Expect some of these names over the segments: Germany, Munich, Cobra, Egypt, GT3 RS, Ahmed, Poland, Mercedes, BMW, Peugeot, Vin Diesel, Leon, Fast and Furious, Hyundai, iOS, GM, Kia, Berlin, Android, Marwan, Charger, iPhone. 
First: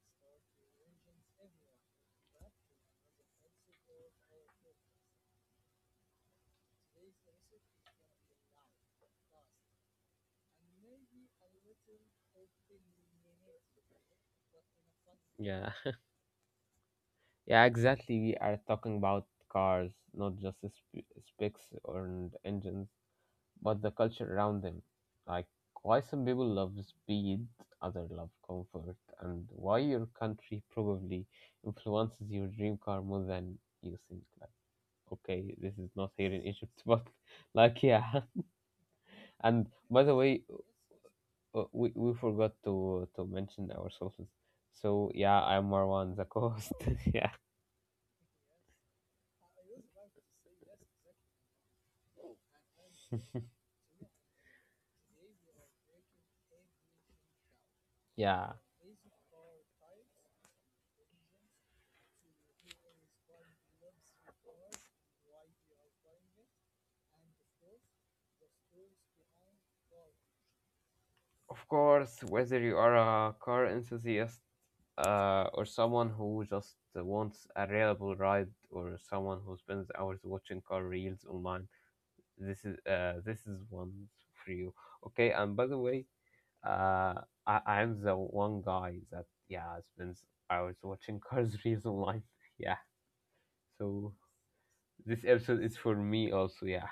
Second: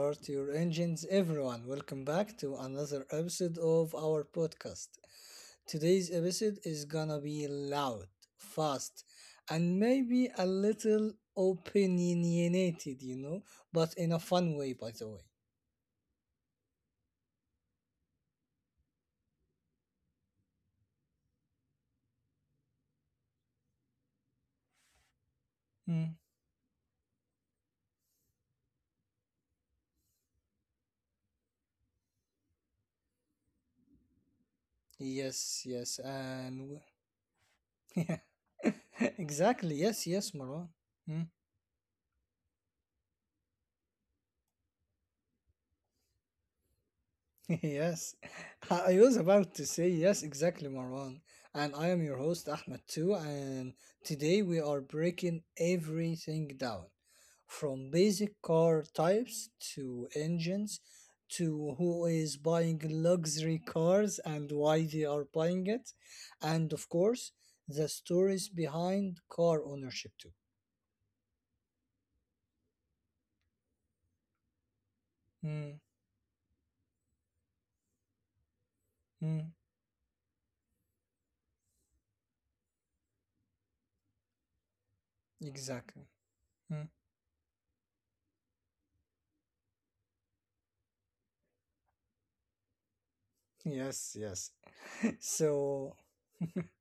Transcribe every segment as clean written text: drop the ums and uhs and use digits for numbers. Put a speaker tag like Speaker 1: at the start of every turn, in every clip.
Speaker 1: start your engines, everyone. Welcome back to another episode of our podcast. Today's episode is gonna be loud, fast, and maybe a little opinionated, you know, but in a fun way,
Speaker 2: Yeah,
Speaker 1: by the way.
Speaker 2: yeah, exactly. We are talking about cars, not just the specs or engines, but the culture around them. Like, why some people love
Speaker 1: Hmm.
Speaker 2: speed, others love comfort, and why your country probably influences your dream car more than you think. Like, okay, this is not here
Speaker 1: Yes,
Speaker 2: in
Speaker 1: yes,
Speaker 2: Egypt, but
Speaker 1: and
Speaker 2: like, yeah.
Speaker 1: w- yeah,
Speaker 2: And by the way,
Speaker 1: exactly. Yes, yes, Marwan.
Speaker 2: we,
Speaker 1: Hmm.
Speaker 2: we forgot to mention ourselves. So yeah, I'm Marwan, the co-host. Yeah,
Speaker 1: Yes, I was about to say yes, exactly, Marwan. And I am your host, Ahmed, too. And today we are breaking everything down
Speaker 2: yeah.
Speaker 1: from basic car types to engines to who is buying luxury cars and why they are buying it. And of course, the stories behind car ownership, too.
Speaker 2: Of course, whether you are a car enthusiast, or
Speaker 1: Mm,
Speaker 2: someone who just wants a reliable ride, or someone who
Speaker 1: mm,
Speaker 2: spends hours watching car reels online, this is one for you. Okay, and by the way,
Speaker 1: exactly. Mm.
Speaker 2: Uh, I'm the one guy that, yeah, spends hours watching cars reels online. Yeah, so
Speaker 1: Yes, yes.
Speaker 2: this episode is for
Speaker 1: So,
Speaker 2: me also. Yeah.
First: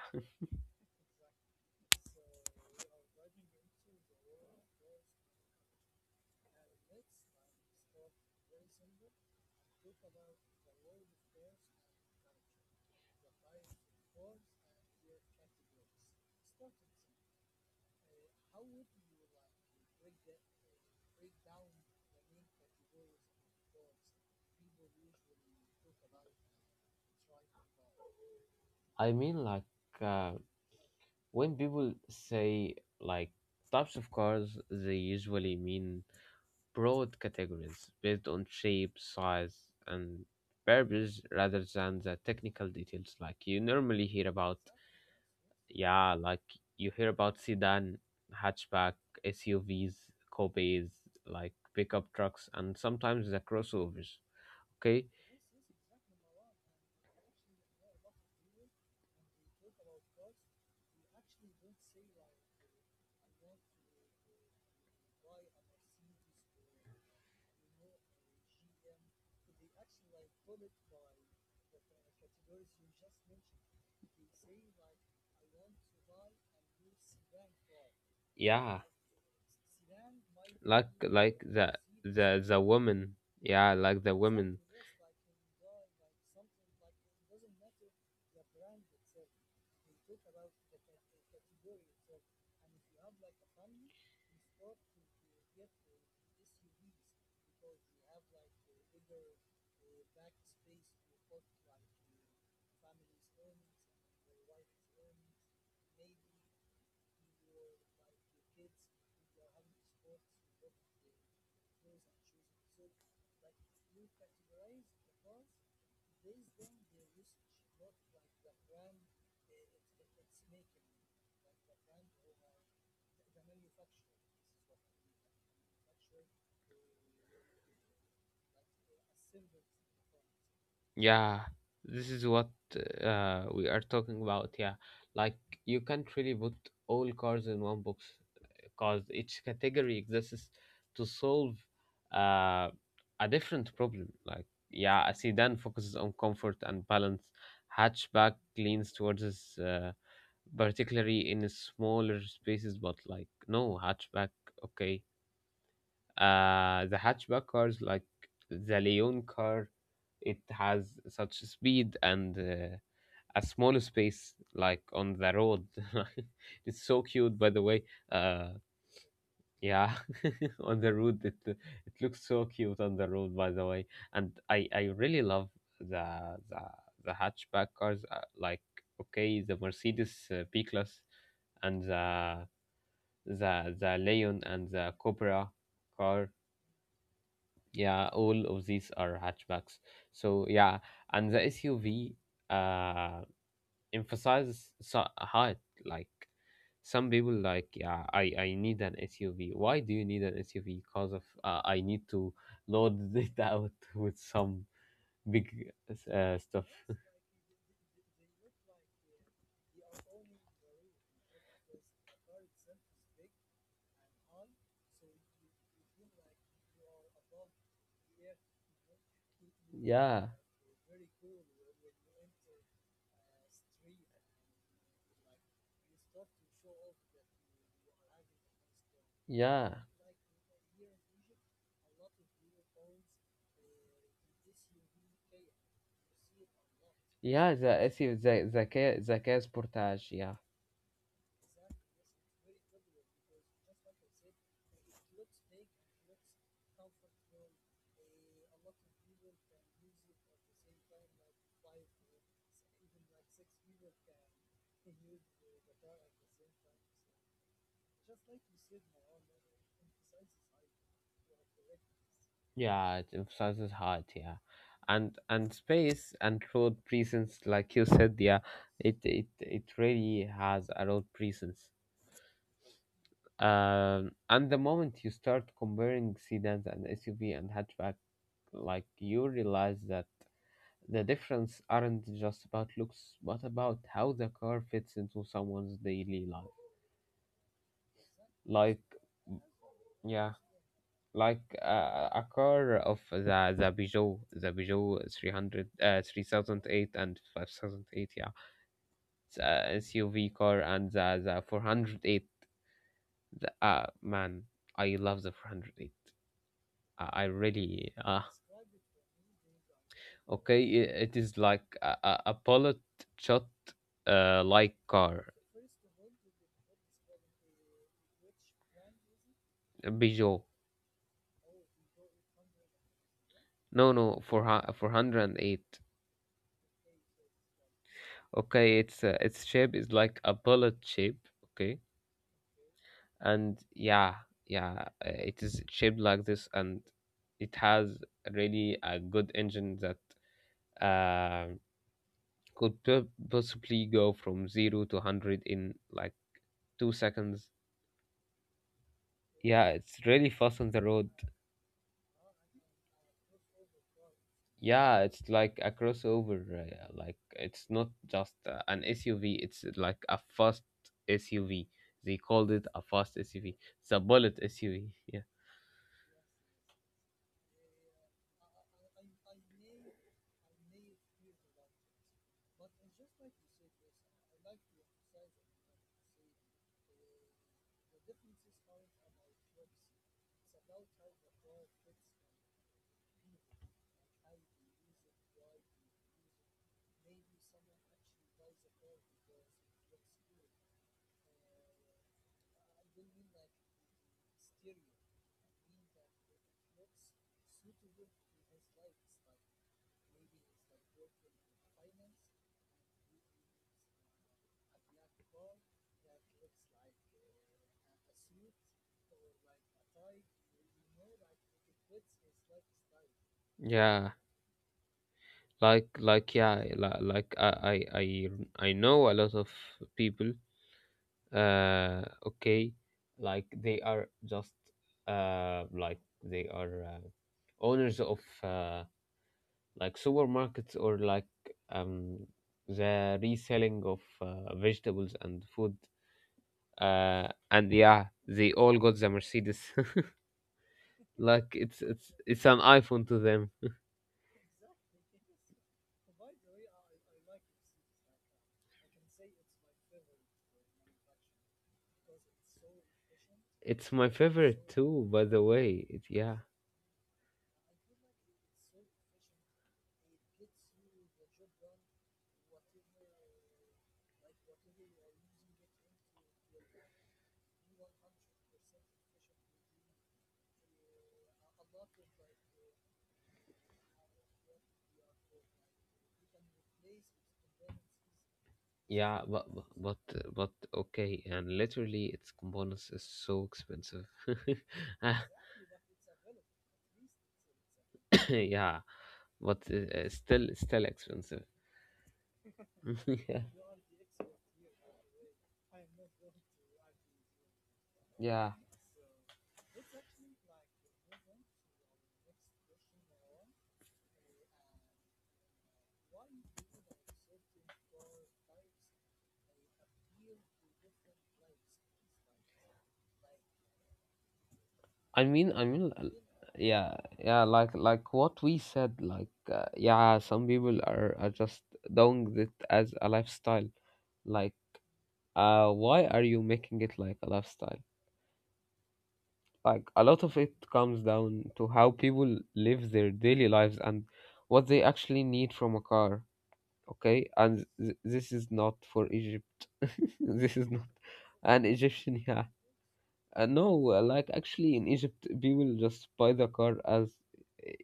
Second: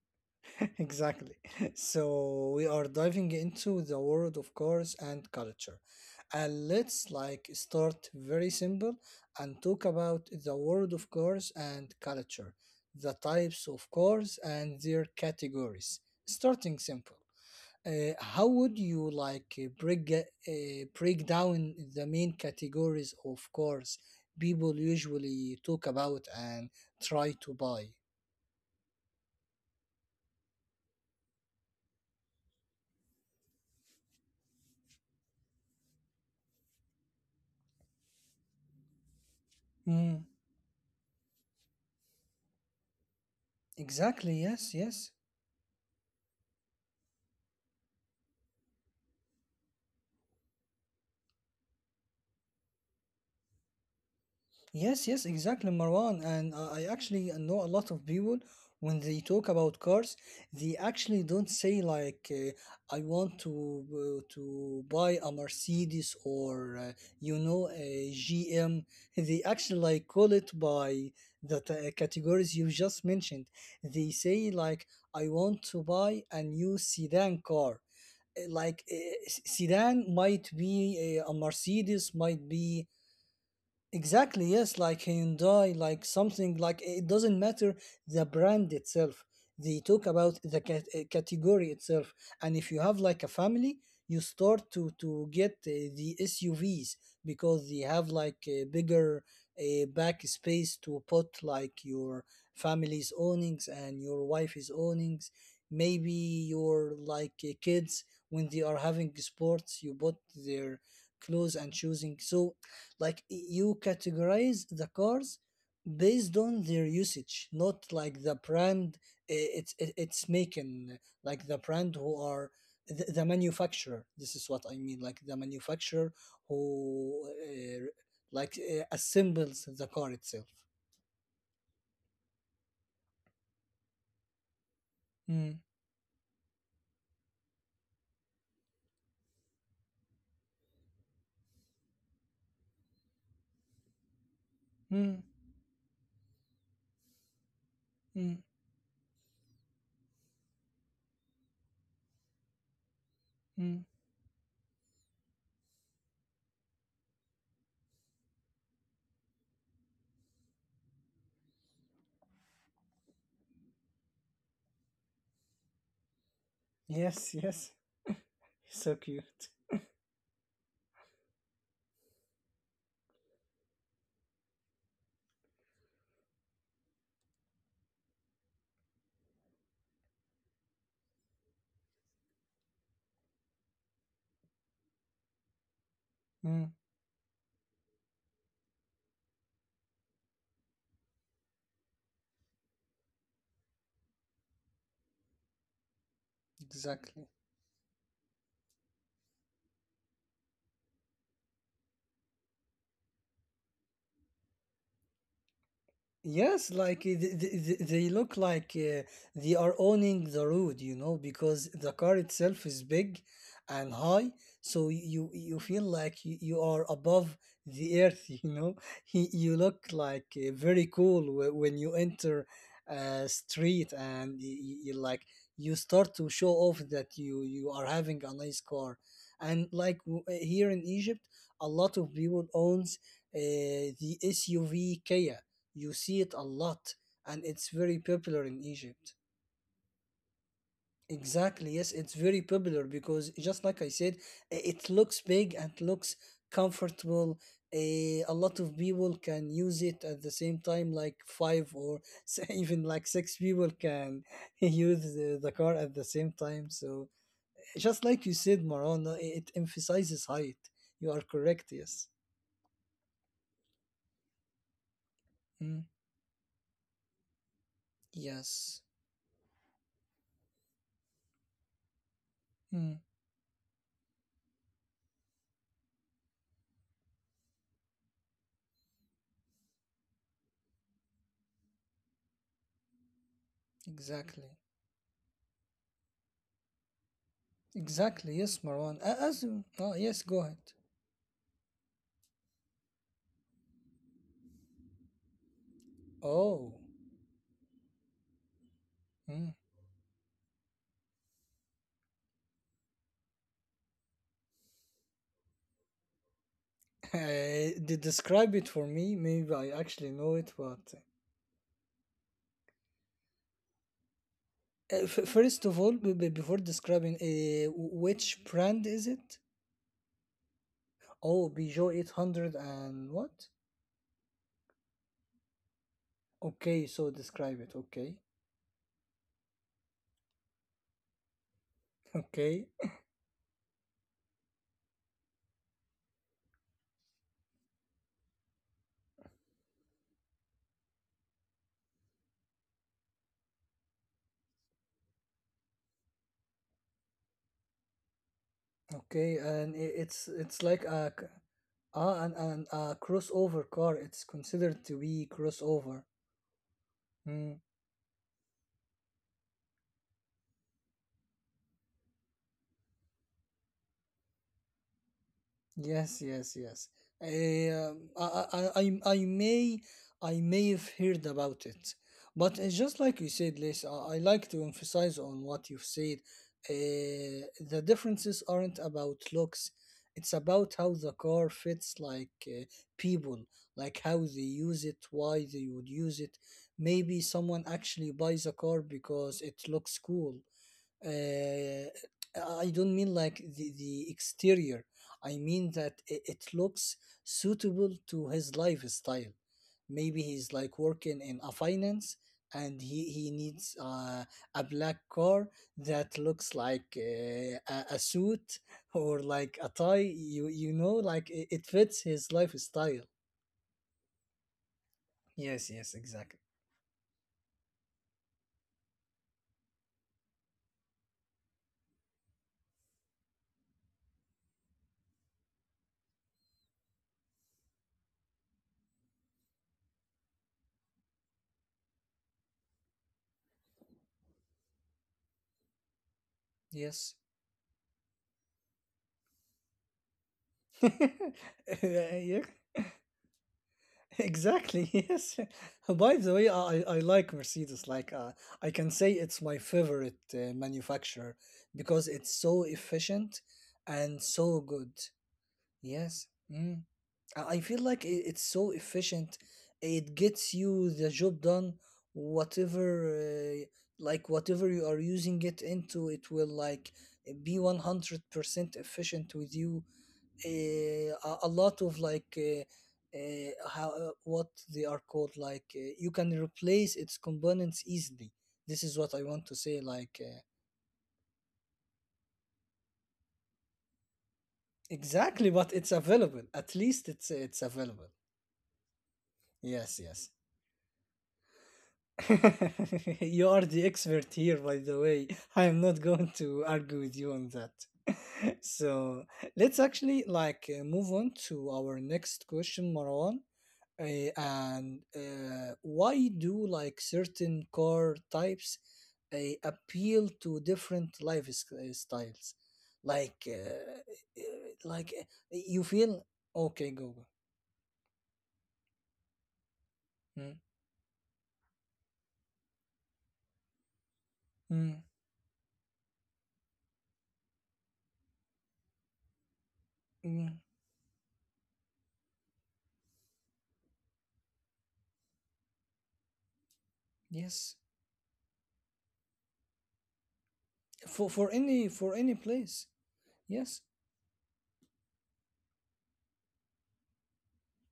Speaker 1: exactly. So we are diving into the world of cars and culture. And let's like start very simple and talk about the world of cars and culture, the types of cars and their categories. Starting simple. How would you like break break down the main categories of cars people usually talk about and try to buy?
Speaker 2: I mean, like, uh, when people say, like, types of cars, they usually mean broad categories based on shape, size, and
Speaker 1: Mm,
Speaker 2: purpose rather than the technical details like you normally hear
Speaker 1: exactly,
Speaker 2: about.
Speaker 1: yes, yes.
Speaker 2: Yeah, like you hear about sedan, hatchback, SUVs, coupes, like pickup trucks, and sometimes the crossovers. Okay,
Speaker 1: Yes, yes, exactly, Marwan. And I actually know a lot of people when they talk about cars, they actually don't say like, "I want to buy a Mercedes or you know a GM." They actually like call it by the categories you just mentioned. They say like, "I want to buy a new sedan car." Like
Speaker 2: yeah,
Speaker 1: sedan might be
Speaker 2: like
Speaker 1: a
Speaker 2: like the
Speaker 1: Mercedes,
Speaker 2: the
Speaker 1: might
Speaker 2: the
Speaker 1: be
Speaker 2: woman. Yeah, like the
Speaker 1: exactly,
Speaker 2: women.
Speaker 1: yes, like Hyundai, like something like eh, it doesn't matter the brand itself. They talk about the category itself. And if you have like a family, you start to get the SUVs because they have like a bigger back space to put like your family's ownings and your wife's ownings. Maybe your like kids when they are having sports, you bought their clothes and choosing. So like you categorize the cars based on their usage not like the brand it's making like the brand who are the manufacturer this is what I mean like the manufacturer who uh, like assembles the car itself.
Speaker 2: Yeah, this is what we are talking about. Yeah, like
Speaker 1: Mm,
Speaker 2: you can't really put all cars in one box because each category exists to solve, uh, a different problem. Like, yeah,
Speaker 1: mm,
Speaker 2: a sedan focuses on comfort and balance,
Speaker 1: mm,
Speaker 2: hatchback leans towards its, particularly in smaller spaces, but like,
Speaker 1: mm.
Speaker 2: no, hatchback. Okay, the hatchback cars like the Leon car, it has such speed and, a small space like on the road. It's so
Speaker 1: Yes,
Speaker 2: cute, by the
Speaker 1: yes.
Speaker 2: way. Uh,
Speaker 1: So cute.
Speaker 2: yeah, on the road, it looks so cute on the road, by the way. And I really love the the the hatchback cars. Like okay, the Mercedes, B class, and the Leon and the Cobra car.
Speaker 1: Mm.
Speaker 2: Yeah, all of these are hatchbacks. So yeah, and the SUV uh emphasizes height. Like some
Speaker 1: Exactly.
Speaker 2: people like, yeah, I need an SUV. Why do you need an SUV? Because of, I need to load it out with some big, stuff.
Speaker 1: Yes, like they look like they are owning the road, you know, because the car itself is big and high, so you feel like you are above the earth, you know. You look like
Speaker 2: Yeah,
Speaker 1: very cool when you enter a street and you like you start to show off that you are having a nice car, and
Speaker 2: yeah.
Speaker 1: like here in Egypt, a lot of people owns uh, the SUV Kia you see it a lot, and
Speaker 2: Yeah,
Speaker 1: it's
Speaker 2: the
Speaker 1: very
Speaker 2: issue,
Speaker 1: popular in Egypt.
Speaker 2: the case portage, yeah.
Speaker 1: Exactly, yes, it's very popular because just like I said, it looks big and looks comfortable. A lot of people can use it at the same time, like five or even like six people can use the car at the same time. So, just like you said, Maran, it emphasizes height. You are correct, yes.
Speaker 2: Yeah, it emphasizes height, yeah. And
Speaker 1: Mm,
Speaker 2: space and road presence, like you said, yeah,
Speaker 1: yes,
Speaker 2: it really has a road presence.
Speaker 1: mm,
Speaker 2: And the moment you start comparing sedans and SUV and hatchback, like you realize that the difference aren't just about looks, but about how the
Speaker 1: exactly.
Speaker 2: car fits into someone's daily life.
Speaker 1: Exactly, yes,
Speaker 2: Like,
Speaker 1: Marwan. As you- oh, yes, go
Speaker 2: yeah.
Speaker 1: ahead.
Speaker 2: Like, a car of the Peugeot 300,
Speaker 1: Oh,
Speaker 2: 3008, and 5008. Yeah, it's
Speaker 1: mm.
Speaker 2: a SUV car, and the 408. Man, I love the 408. I
Speaker 1: Eh, they
Speaker 2: really,
Speaker 1: describe it for me. Maybe I actually know it,
Speaker 2: okay,
Speaker 1: but
Speaker 2: it is like a, bullet shot, like car.
Speaker 1: first of all, before describing, which brand is it?
Speaker 2: Peugeot,
Speaker 1: Oh, Peugeot 800 and what?
Speaker 2: no, four four 408.
Speaker 1: Okay, so describe it. Okay,
Speaker 2: Okay, it's, its shape is like a bullet shape. Okay,
Speaker 1: okay,
Speaker 2: and yeah, yeah, it is shaped like this, and it has really a good engine that, uh, could possibly go from 0 to 100 in like 2 seconds.
Speaker 1: okay, and
Speaker 2: Yeah, it's
Speaker 1: it's
Speaker 2: really fast on the road.
Speaker 1: ah, and a crossover car. It's considered to
Speaker 2: Yeah,
Speaker 1: be
Speaker 2: it's like a
Speaker 1: crossover.
Speaker 2: crossover. Like
Speaker 1: Hmm.
Speaker 2: it's not just, an SUV; it's, like a fast SUV. They called it a fast SUV. It's a bullet SUV. Yeah,
Speaker 1: Yes, yes, yes. Uh, I, I, I, I may, I may have heard about it, but just like you said, Liz, I like to emphasize on what you've said. The differences aren't about looks; it's about how the car fits, like people, like how they use it, why they would use it. Maybe someone actually buys a car because it looks cool, uh, I don't mean like the exterior. I mean that it looks suitable to his lifestyle. Maybe he's like working in a finance and he needs a black car that looks like a suit or like a tie. You know, like it fits his lifestyle.
Speaker 2: yeah.
Speaker 1: Yes, yes, exactly.
Speaker 2: Yeah, like I know a lot of people. Okay, like they are just, like they are, owners of, like supermarkets, or like, um, the reselling of, vegetables and food.
Speaker 1: Yes.
Speaker 2: And yeah, they all got the Mercedes. Like it's it's
Speaker 1: yeah,
Speaker 2: it's an iPhone to them.
Speaker 1: exactly, yes. By the way, I like Mercedes. Like, I can say it's my favorite manufacturer because it's so efficient
Speaker 2: It's my
Speaker 1: and so
Speaker 2: favorite
Speaker 1: good.
Speaker 2: too, by the way.
Speaker 1: Yes.
Speaker 2: Yeah,
Speaker 1: Mm. I feel like it's so efficient. It gets you the job done, whatever, like, whatever you are using it into, it will, like, be 100% efficient with you a lot of like how what they are called like you can replace its components easily this is what I
Speaker 2: yeah,
Speaker 1: want to say
Speaker 2: but
Speaker 1: like
Speaker 2: but okay. And literally, its components is so expensive. Ah,
Speaker 1: exactly but it's available at least it's available
Speaker 2: yeah, but,
Speaker 1: yes yes.
Speaker 2: still expensive.
Speaker 1: You
Speaker 2: Yeah.
Speaker 1: are the expert here, by the way. I am not going to argue with you on that.
Speaker 2: Yeah.
Speaker 1: So let's actually like move on to our next question, Marwan. And why do like certain car types uh, appeal to different lifestyles, like, uh, like uh,
Speaker 2: I mean, I
Speaker 1: you
Speaker 2: mean, l-
Speaker 1: feel okay,
Speaker 2: yeah,
Speaker 1: go go.
Speaker 2: yeah, like what we said, like, yeah,
Speaker 1: Mm,
Speaker 2: some people are just doing it as a lifestyle. Like,
Speaker 1: mm,
Speaker 2: why are you making it like a lifestyle? Like a lot of
Speaker 1: mm,
Speaker 2: it comes down to how people live their daily lives and what they actually need from a car. Okay, and
Speaker 1: yes,
Speaker 2: this is not for Egypt. This is not
Speaker 1: for
Speaker 2: an
Speaker 1: any for
Speaker 2: Egyptian.
Speaker 1: any
Speaker 2: Yeah.
Speaker 1: place.
Speaker 2: No,
Speaker 1: Yes.
Speaker 2: like actually in Egypt, people just buy the car as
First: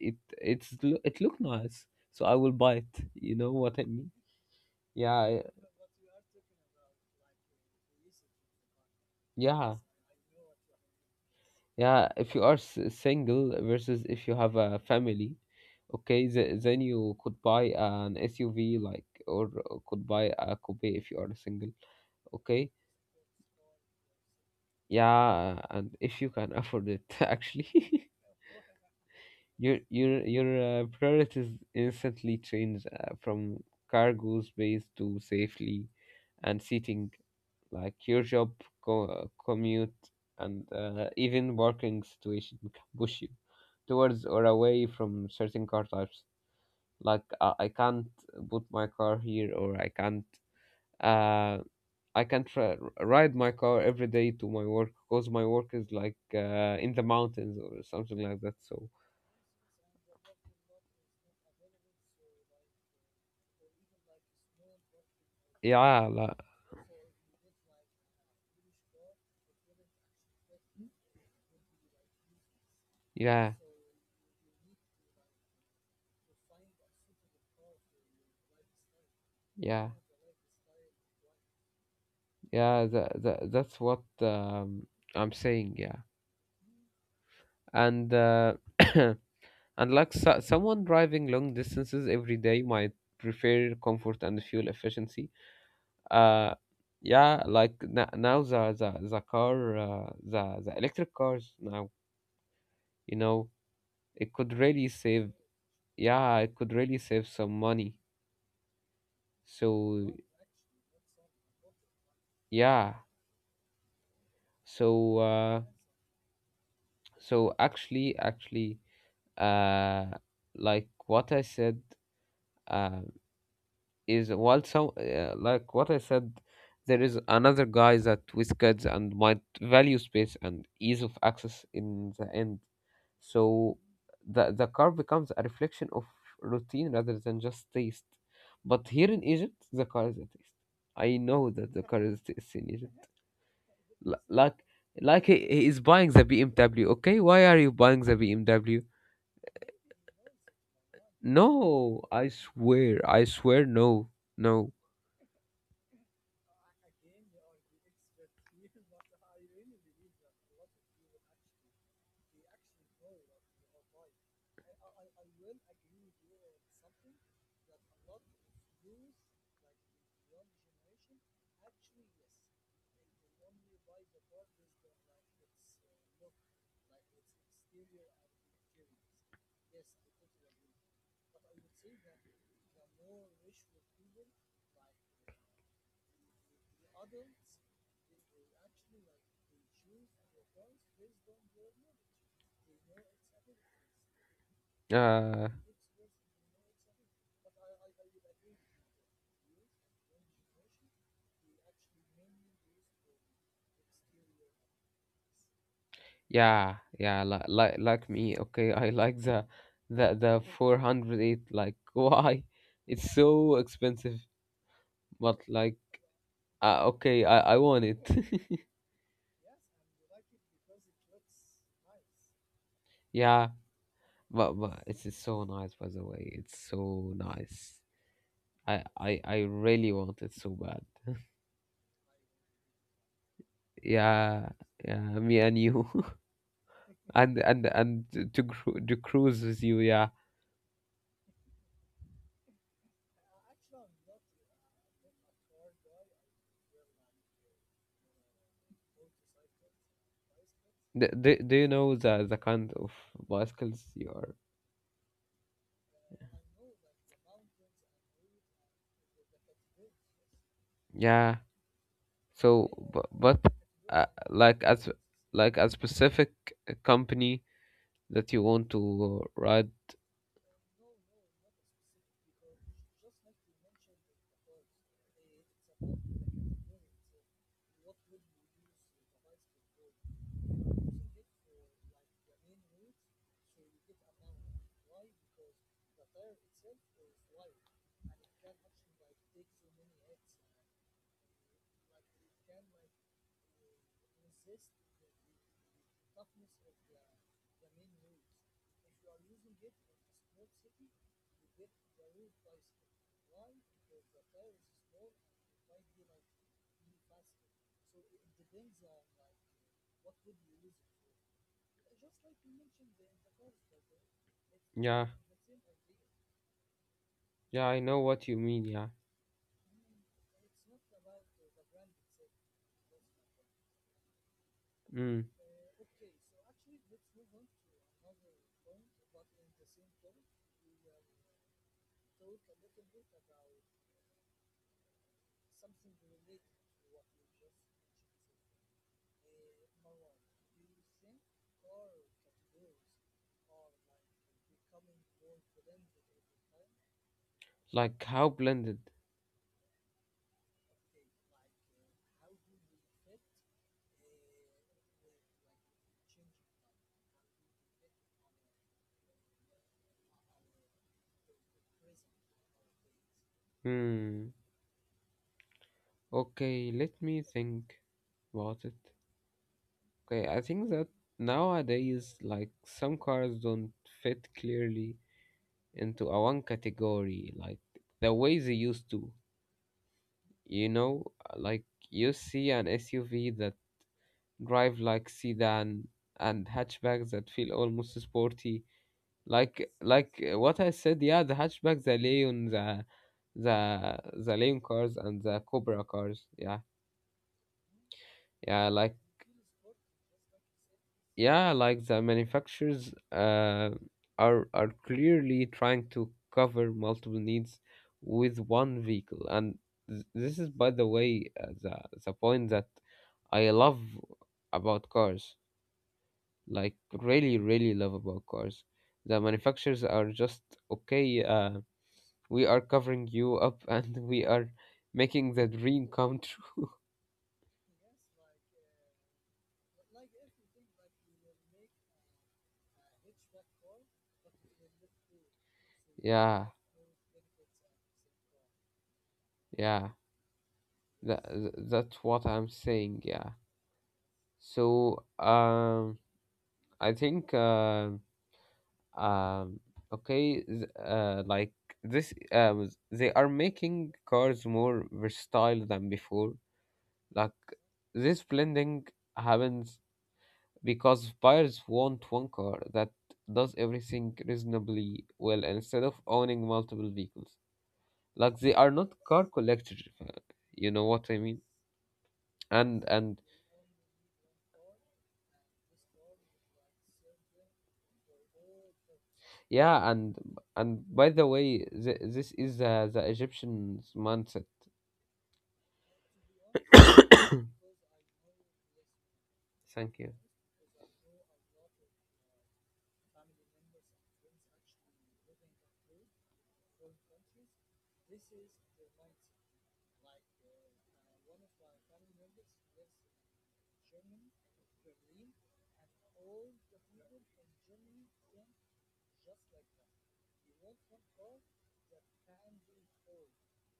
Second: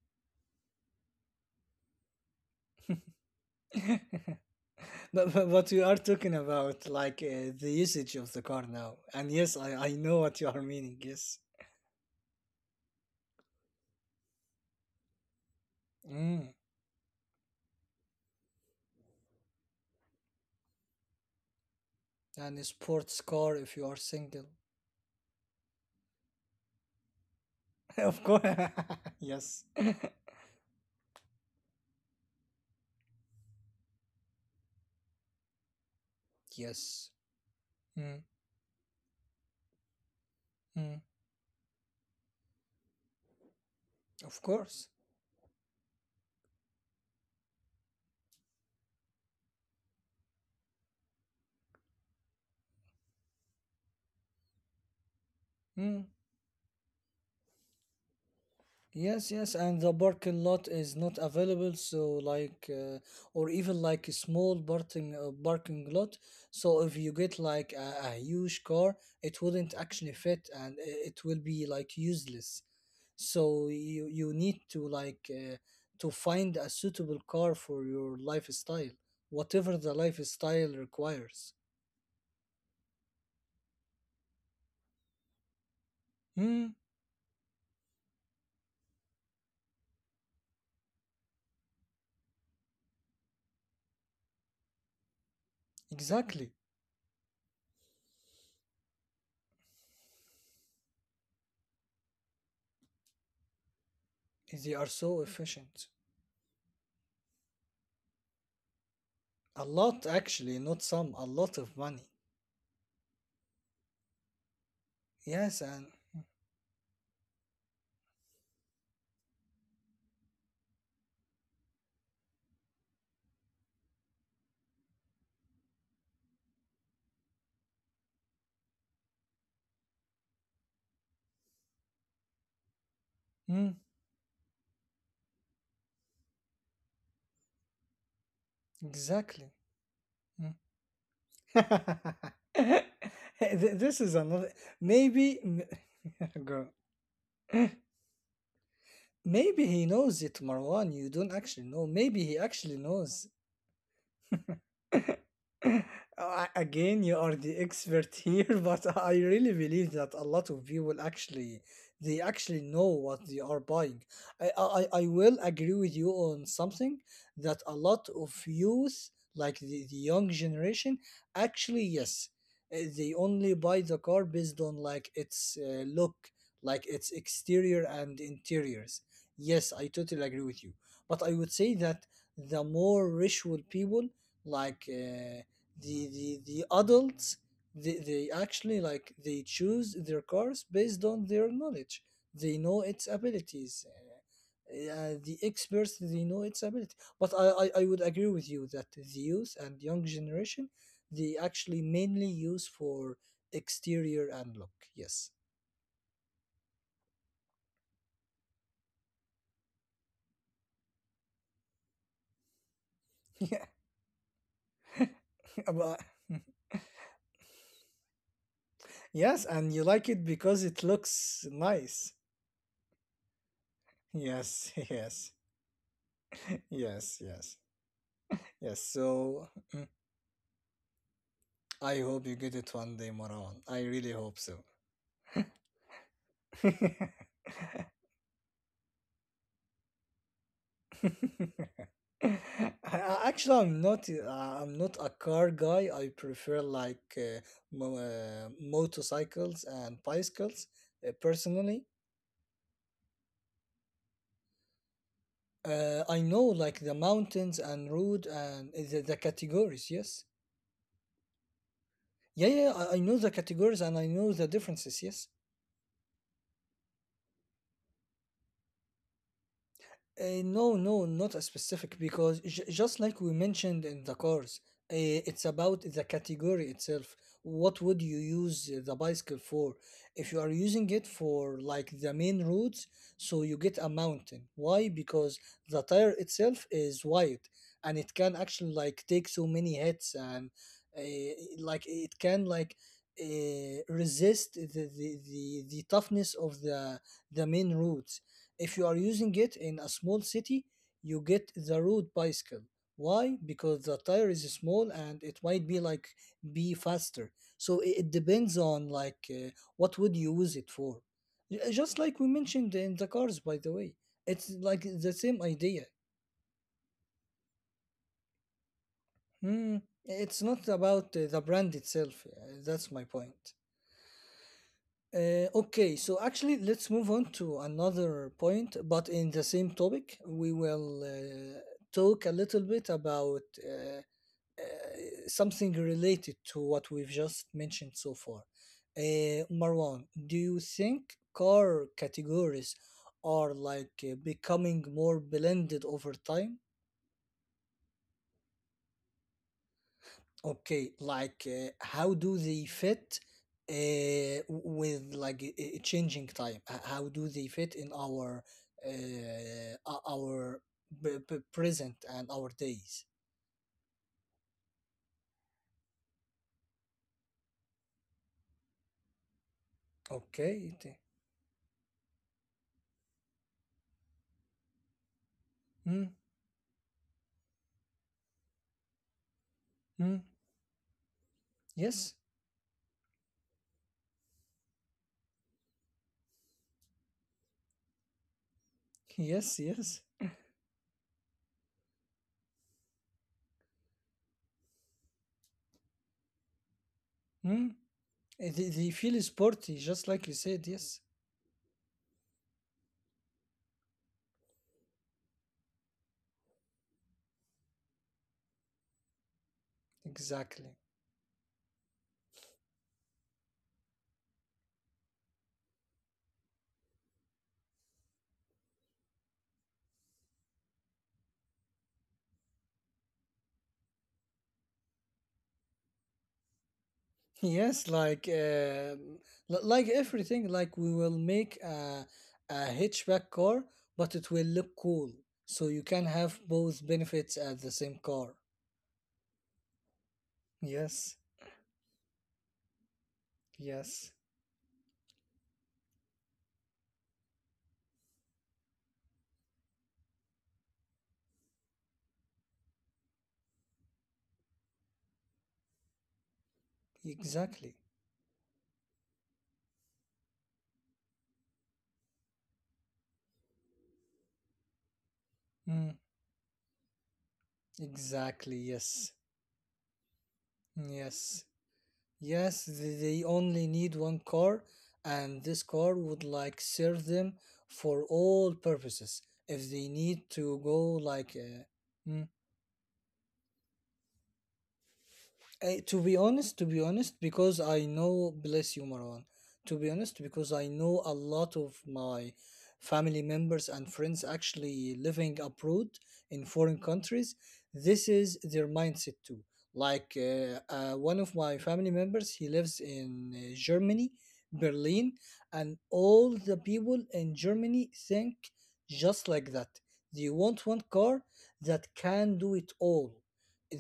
Speaker 2: it, it look nice, so I will buy it. You know what I mean? Yeah,
Speaker 1: But what you are talking about, like the usage of the car now. And yes,
Speaker 2: yeah,
Speaker 1: I know what you are meaning. Yes.
Speaker 2: yeah. If you are single versus if you have a family, okay,
Speaker 1: Mm.
Speaker 2: then you could buy an SUV, like, or could buy a coupe if you are single.
Speaker 1: And a
Speaker 2: Okay,
Speaker 1: sports car if you are single.
Speaker 2: yeah, and if you can afford it, actually.
Speaker 1: Of course. yes.
Speaker 2: Your priorities instantly change, from cargo space to safely and
Speaker 1: Yes.
Speaker 2: seating, like
Speaker 1: Mm.
Speaker 2: your job, commute, and,
Speaker 1: Mm.
Speaker 2: even working situation can push you towards
Speaker 1: Of
Speaker 2: or away
Speaker 1: course.
Speaker 2: from certain car types. Like, I can't put my car here, or uh, I can't ride my car every day to my work, because my work is
Speaker 1: Mm.
Speaker 2: like, in the mountains or something like that. So
Speaker 1: Yes, yes, and the parking lot is not available, so like, or even like a small parking
Speaker 2: yeah,
Speaker 1: lot.
Speaker 2: like,
Speaker 1: So if you get like a huge car, it wouldn't actually fit, and it will be like useless. So
Speaker 2: yeah,
Speaker 1: you need to like to find a suitable car for your lifestyle, whatever
Speaker 2: yeah,
Speaker 1: the lifestyle requires.
Speaker 2: yeah. That, that's what, I'm saying. Yeah,
Speaker 1: Hmm,
Speaker 2: and and like so, someone driving long distances every day might prefer comfort and fuel efficiency.
Speaker 1: exactly.
Speaker 2: Uh, yeah, like now the electric cars now, you know it could
Speaker 1: They are
Speaker 2: really
Speaker 1: so
Speaker 2: save.
Speaker 1: efficient.
Speaker 2: Yeah, it could really save some money.
Speaker 1: A
Speaker 2: So
Speaker 1: lot, actually, not some, a lot of money.
Speaker 2: yeah. So,
Speaker 1: Yes, and
Speaker 2: so actually, uh, like what I said, uh, is while some, like what I said, there is another guy that with kids and might value space and ease of access in the end.
Speaker 1: mm,
Speaker 2: So the car becomes a reflection of routine rather than just taste. But here in
Speaker 1: exactly.
Speaker 2: Egypt, the car is a taste.
Speaker 1: Mm.
Speaker 2: I know that the car is a taste in Egypt.
Speaker 1: This is another.
Speaker 2: Like he,
Speaker 1: Maybe,
Speaker 2: he is buying the
Speaker 1: girl.
Speaker 2: BMW. Okay, why are you buying the BMW?
Speaker 1: Maybe he knows it, Marwan. You don't actually know.
Speaker 2: No,
Speaker 1: Maybe he actually
Speaker 2: I
Speaker 1: knows.
Speaker 2: swear, no, no.
Speaker 1: Uh, Again, you are the expert here, but I really believe that a lot of people actually they actually know what they are buying. I will agree with you on something that a lot of youth, like the young generation, actually yes, eh, they only buy the car based on like its look, like its exterior and interiors. Yes, I totally agree with you, but I would say that the more rich would people like. The the adults they actually like they choose their cars based on their knowledge they know its abilities the
Speaker 2: Uh,
Speaker 1: experts they know its ability but I would agree with you that the youth and young generation they actually mainly use for exterior and look yes
Speaker 2: yeah, yeah, like me. Okay, I like the 408. Like why? It's so
Speaker 1: yeah
Speaker 2: expensive, but like,
Speaker 1: but,
Speaker 2: okay, I want it.
Speaker 1: yes and you like it because it looks nice
Speaker 2: Yeah, but
Speaker 1: yes
Speaker 2: it's
Speaker 1: yes
Speaker 2: so nice, by the way. It's so
Speaker 1: yes yes
Speaker 2: nice.
Speaker 1: yes
Speaker 2: I
Speaker 1: so
Speaker 2: really want it so bad.
Speaker 1: I hope you get it one day, Marwan. I really hope
Speaker 2: Yeah,
Speaker 1: so.
Speaker 2: yeah, me and you,
Speaker 1: I-
Speaker 2: and to cruise with you. Yeah.
Speaker 1: Actually, I'm not. I'm not a car guy. I prefer like motorcycles and bicycles
Speaker 2: Do you
Speaker 1: personally.
Speaker 2: know the kind of bicycles you are?
Speaker 1: I know like the mountains and road and the categories. Yes.
Speaker 2: Yeah.
Speaker 1: Yeah,
Speaker 2: So,
Speaker 1: yeah. I
Speaker 2: but,
Speaker 1: know the categories and I know the
Speaker 2: like as
Speaker 1: differences. Yes.
Speaker 2: like a specific, company that you want to, ride.
Speaker 1: No, no, not a specific because just like we mentioned in the cars, it's about the category itself. What would you use the bicycle for? If you are using it for like the main roads, so you get a mountain. Why? Because the tire itself is wide and it can actually like take so many hits and uh, like it can like resist the toughness of the main roads if you are using it in a small city, you get the road bicycle. Why? Because the tire is small and it might be like be faster. So it depends on like what would you use it for. Just like we mentioned in the cars, by the way, it's like
Speaker 2: Yeah.
Speaker 1: the same idea.
Speaker 2: Yeah, I know what you mean. Yeah.
Speaker 1: Hmm. It's not about the brand itself. That's my point.
Speaker 2: Mm.
Speaker 1: Okay, so actually, let's move on to another point, but in the same topic, we will talk a little bit about uh, uh, something related to what we've just mentioned so far. Marwan, do you think car categories are like becoming more blended over time?
Speaker 2: Like how blended.
Speaker 1: Okay, like how do they fit with like a changing time? How do they fit in our our present and our days?
Speaker 2: Hmm. Okay, let me think about it. Okay, I think
Speaker 1: Okay.
Speaker 2: that nowadays, like some cars don't fit clearly into
Speaker 1: Mm,
Speaker 2: a one category, like the way they used to.
Speaker 1: mm,
Speaker 2: You know, like you
Speaker 1: yes.
Speaker 2: see an SUV that drive like sedan and hatchbacks that feel almost sporty.
Speaker 1: Yes, yes.
Speaker 2: What I said, yeah, the hatchback, the Leon, the Leon cars and the Cobra cars. Yeah,
Speaker 1: Mm. They,
Speaker 2: yeah,
Speaker 1: they
Speaker 2: like.
Speaker 1: feel sporty, just like you said. Yes,
Speaker 2: Yeah, like the manufacturers, are clearly trying to cover multiple needs with one vehicle, and this is, by
Speaker 1: exactly.
Speaker 2: the way, the point that I love about cars. Like, really, really love about cars. The manufacturers are just okay. We are covering you up, and we are making the dream come true.
Speaker 1: Yes, like like everything, like we will make a hatchback car, but it will look cool. So you can have
Speaker 2: Yeah,
Speaker 1: both benefits at the same car.
Speaker 2: yeah.
Speaker 1: Yes,
Speaker 2: That, that's what I'm saying, yeah.
Speaker 1: yes,
Speaker 2: So, I think, um, okay, like this, they are making cars more versatile than before. Like,
Speaker 1: exactly.
Speaker 2: this blending happens because buyers want one car that does everything reasonably well instead of
Speaker 1: Mm,
Speaker 2: owning multiple vehicles. Like, they
Speaker 1: exactly,
Speaker 2: are not
Speaker 1: yes,
Speaker 2: car collectors, you know what I mean?
Speaker 1: yes, yes.
Speaker 2: And,
Speaker 1: th-
Speaker 2: and,
Speaker 1: They only need one car, and this car would like serve them for all purposes. If they
Speaker 2: Yeah, and
Speaker 1: need to
Speaker 2: and
Speaker 1: go
Speaker 2: by the
Speaker 1: like
Speaker 2: way,
Speaker 1: mm.
Speaker 2: this is the Egyptian's mindset.
Speaker 1: To be honest, to be honest, because I know, bless you, Marwan. To be
Speaker 2: Thank you.
Speaker 1: honest, because I know a lot of my family members and friends actually living abroad in foreign countries, this is their mindset too. Like one of my family members, he lives in Germany, Berlin, and all the people in Germany think just like that. They want one car that can do it all.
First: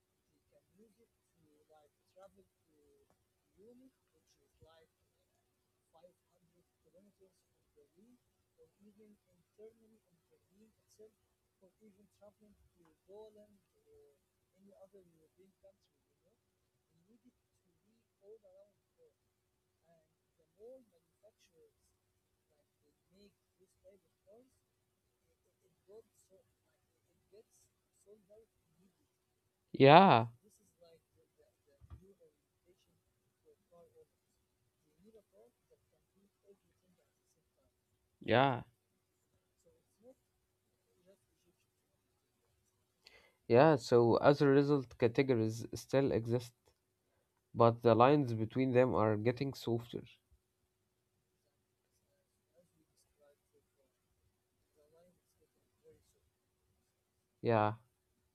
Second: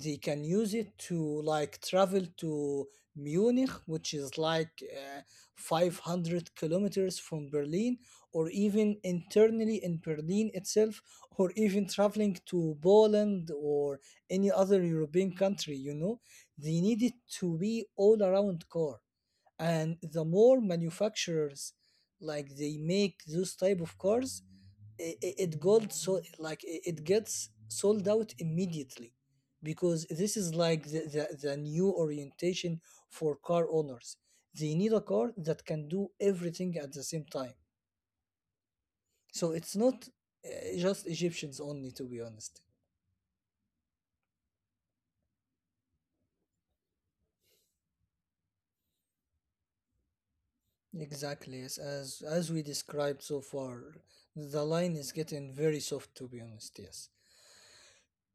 Speaker 1: They can use it to like travel to Munich, which is like 500 kilometers from Berlin, or even internally in Berlin itself, or even traveling to Poland or any other European country, they need it to be all around car. And the more manufacturers like they make those type of cars, it got so like it gets sold out immediately, because
Speaker 2: Yeah,
Speaker 1: this is like the new orientation for car owners. They need a car that can do everything at the same time.
Speaker 2: yeah,
Speaker 1: So it's not just Egyptians only, to be honest.
Speaker 2: yeah. So as a result, categories still exist, but the lines between them are getting softer.
Speaker 1: Exactly, yes. As we described so far, the line is getting very soft, to be honest. Yes.
Speaker 2: Yeah.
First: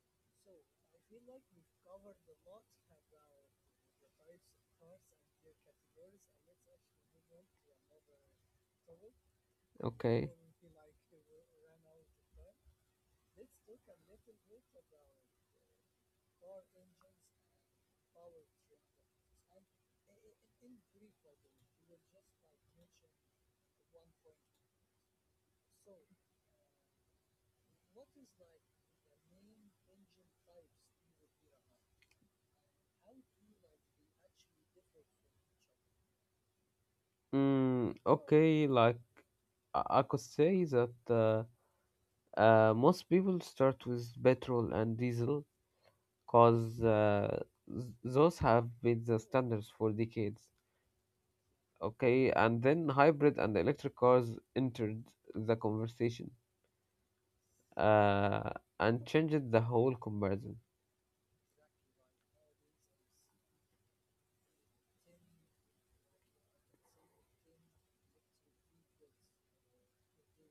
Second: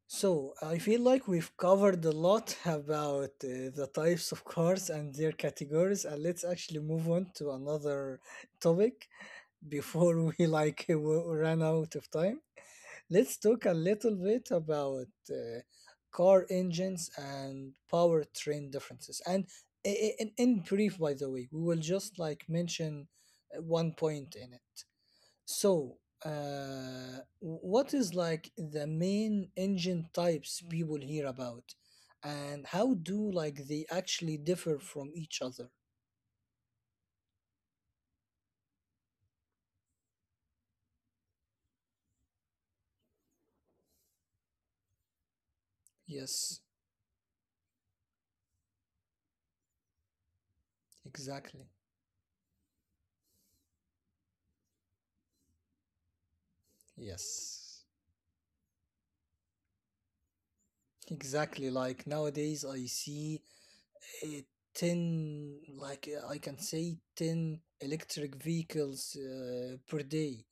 Speaker 1: So, I feel like we've covered a lot about the types of cars and their categories, and let's actually move on to another topic
Speaker 2: Okay.
Speaker 1: before we like ran out of time. Let's talk a little bit about car engines and powertrain differences. And in brief, by the way, we will just like mention one point in it. So, what is like the main engine types people hear about, and how do like they actually differ from each other?
Speaker 2: Mm, okay. Like I could say that, most people start with petrol and diesel,
Speaker 1: Yes,
Speaker 2: cause, those have been the standards for decades.
Speaker 1: exactly.
Speaker 2: Okay, and then hybrid and electric cars entered the conversation,
Speaker 1: Yes,
Speaker 2: uh, and changed the whole comparison.
Speaker 1: exactly. Like nowadays, I see, uh, 10, like, I can say, 10 electric vehicles, per day.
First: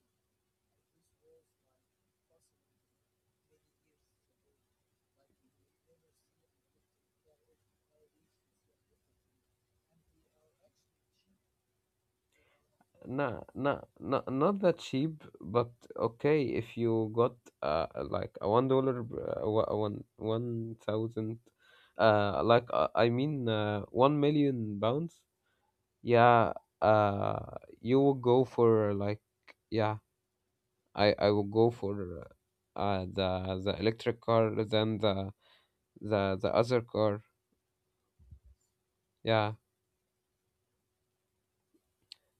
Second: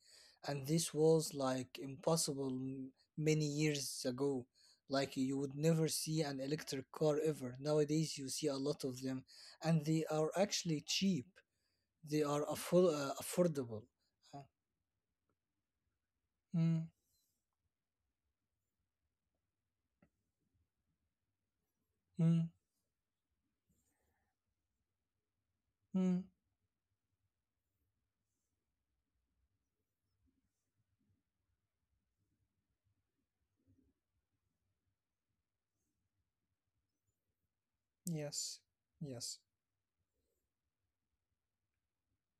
Speaker 1: And this was like impossible many years ago. Like you would never see an electric car ever. Nowadays you see a lot of them, and they are actually cheap. They are
Speaker 2: Nah, nah,
Speaker 1: affordable.
Speaker 2: nah, not that cheap, but okay, if
Speaker 1: Mm,
Speaker 2: you got, like a $1, one thousand,
Speaker 1: mm,
Speaker 2: like, I mean, 1 million pounds,
Speaker 1: mm,
Speaker 2: yeah, uh, you will go for like, yeah, I would go for, the electric car than the other car.
Speaker 1: yes, yes,
Speaker 2: Yeah,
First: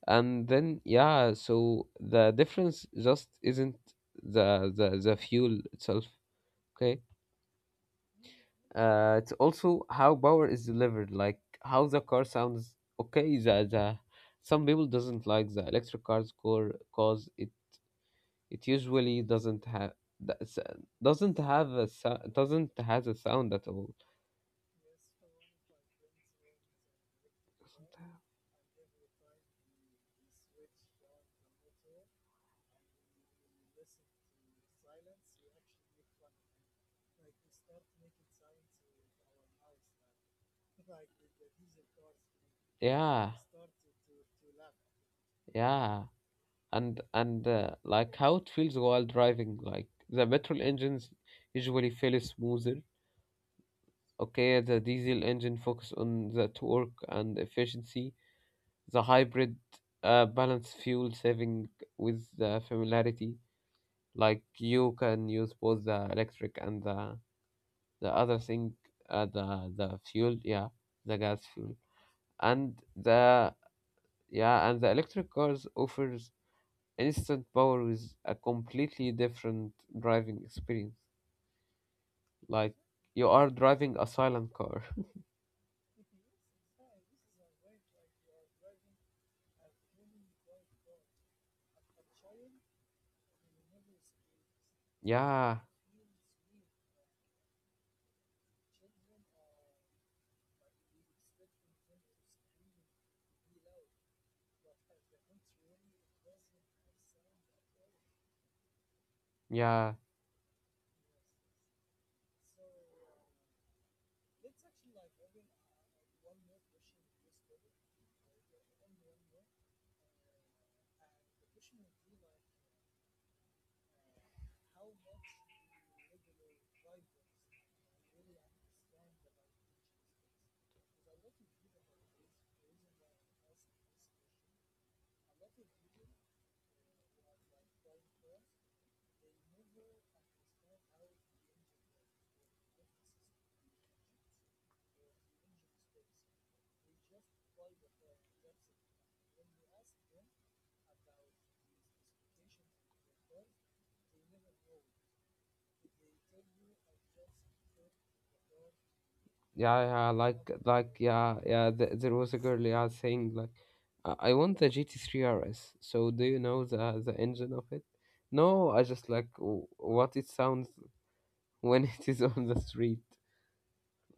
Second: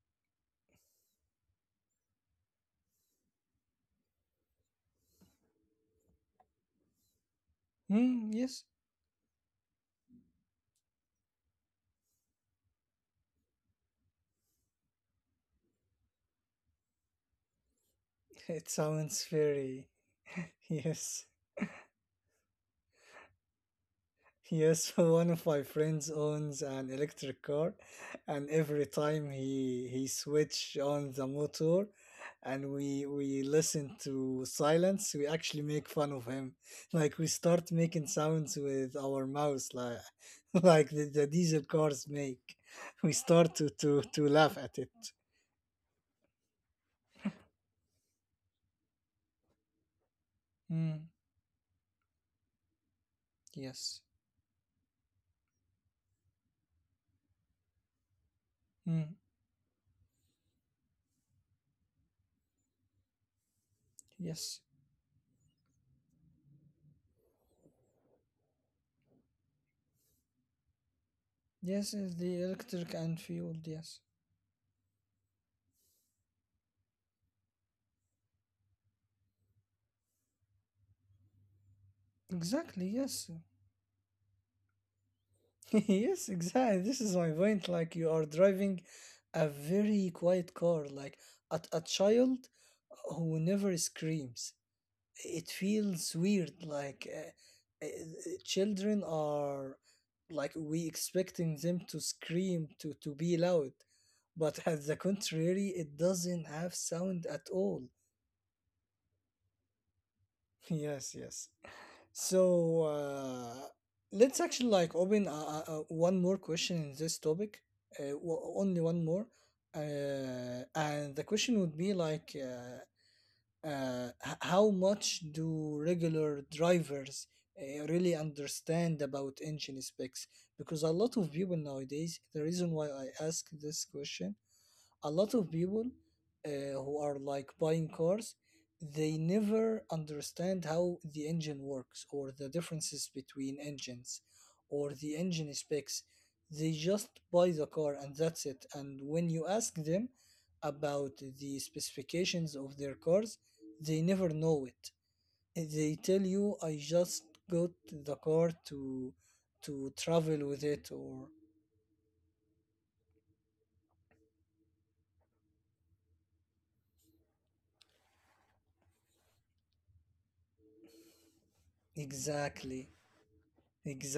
Speaker 2: and then yeah, so the difference just isn't the fuel itself. Okay,
Speaker 1: mm, yes.
Speaker 2: it's also how power is delivered, like how the car sounds. Okay, the some people doesn't like the electric cars core cause it it
Speaker 1: It
Speaker 2: usually
Speaker 1: sounds very. Yes.
Speaker 2: doesn't has a sound at all.
Speaker 1: Yes, one of my friends owns an electric car, and every time he switch on the motor, and we listen to silence, we actually make fun of him. Like we start making sounds with our mouths, like like the diesel cars make. We
Speaker 2: Yeah.
Speaker 1: start to laugh at it.
Speaker 2: Yeah, and like how it feels while driving. Like the petrol engines
Speaker 1: Mm,
Speaker 2: usually feel smoother.
Speaker 1: yes.
Speaker 2: Okay, the diesel engine focus on the torque and efficiency. The
Speaker 1: Mm,
Speaker 2: hybrid balance fuel saving with the familiarity. Like
Speaker 1: yes.
Speaker 2: you can use both the electric and the other thing, the fuel. Yeah, the gas fuel
Speaker 1: Yes, is the
Speaker 2: and
Speaker 1: electric and
Speaker 2: the
Speaker 1: fueled, yes.
Speaker 2: yeah, and the electric cars offers instant power, is a completely different driving experience. Like
Speaker 1: Exactly,
Speaker 2: you
Speaker 1: yes.
Speaker 2: are driving a silent car.
Speaker 1: Yes, exactly. This is my point. Like you are driving a very quiet car, like at a child who never screams. It
Speaker 2: Yeah,
Speaker 1: feels weird. Like children are like we expecting them to scream to be loud, but at the contrary, it doesn't have sound at all.
Speaker 2: yeah,
Speaker 1: Yes, yes. So, let's actually like open, one more question in this topic, only one more, and the question would be like, how much do regular drivers really understand about engine specs? Because a lot of people nowadays, the reason why I ask this question, a lot of people, uh, who are like buying cars, they never understand how the engine works or the differences between engines or the engine specs. They just buy the car, and that's it. And when you ask them about the specifications of their cars, they never know it. They tell you, I just got the car to
Speaker 2: yeah,
Speaker 1: to
Speaker 2: yeah.
Speaker 1: travel
Speaker 2: Like,
Speaker 1: with it, or
Speaker 2: yeah, yeah. There was a girl, yeah, saying like, I want the GT3 RS. So do you know the engine of it? No, I just like what it sounds when it is on the
Speaker 1: exactly,
Speaker 2: street.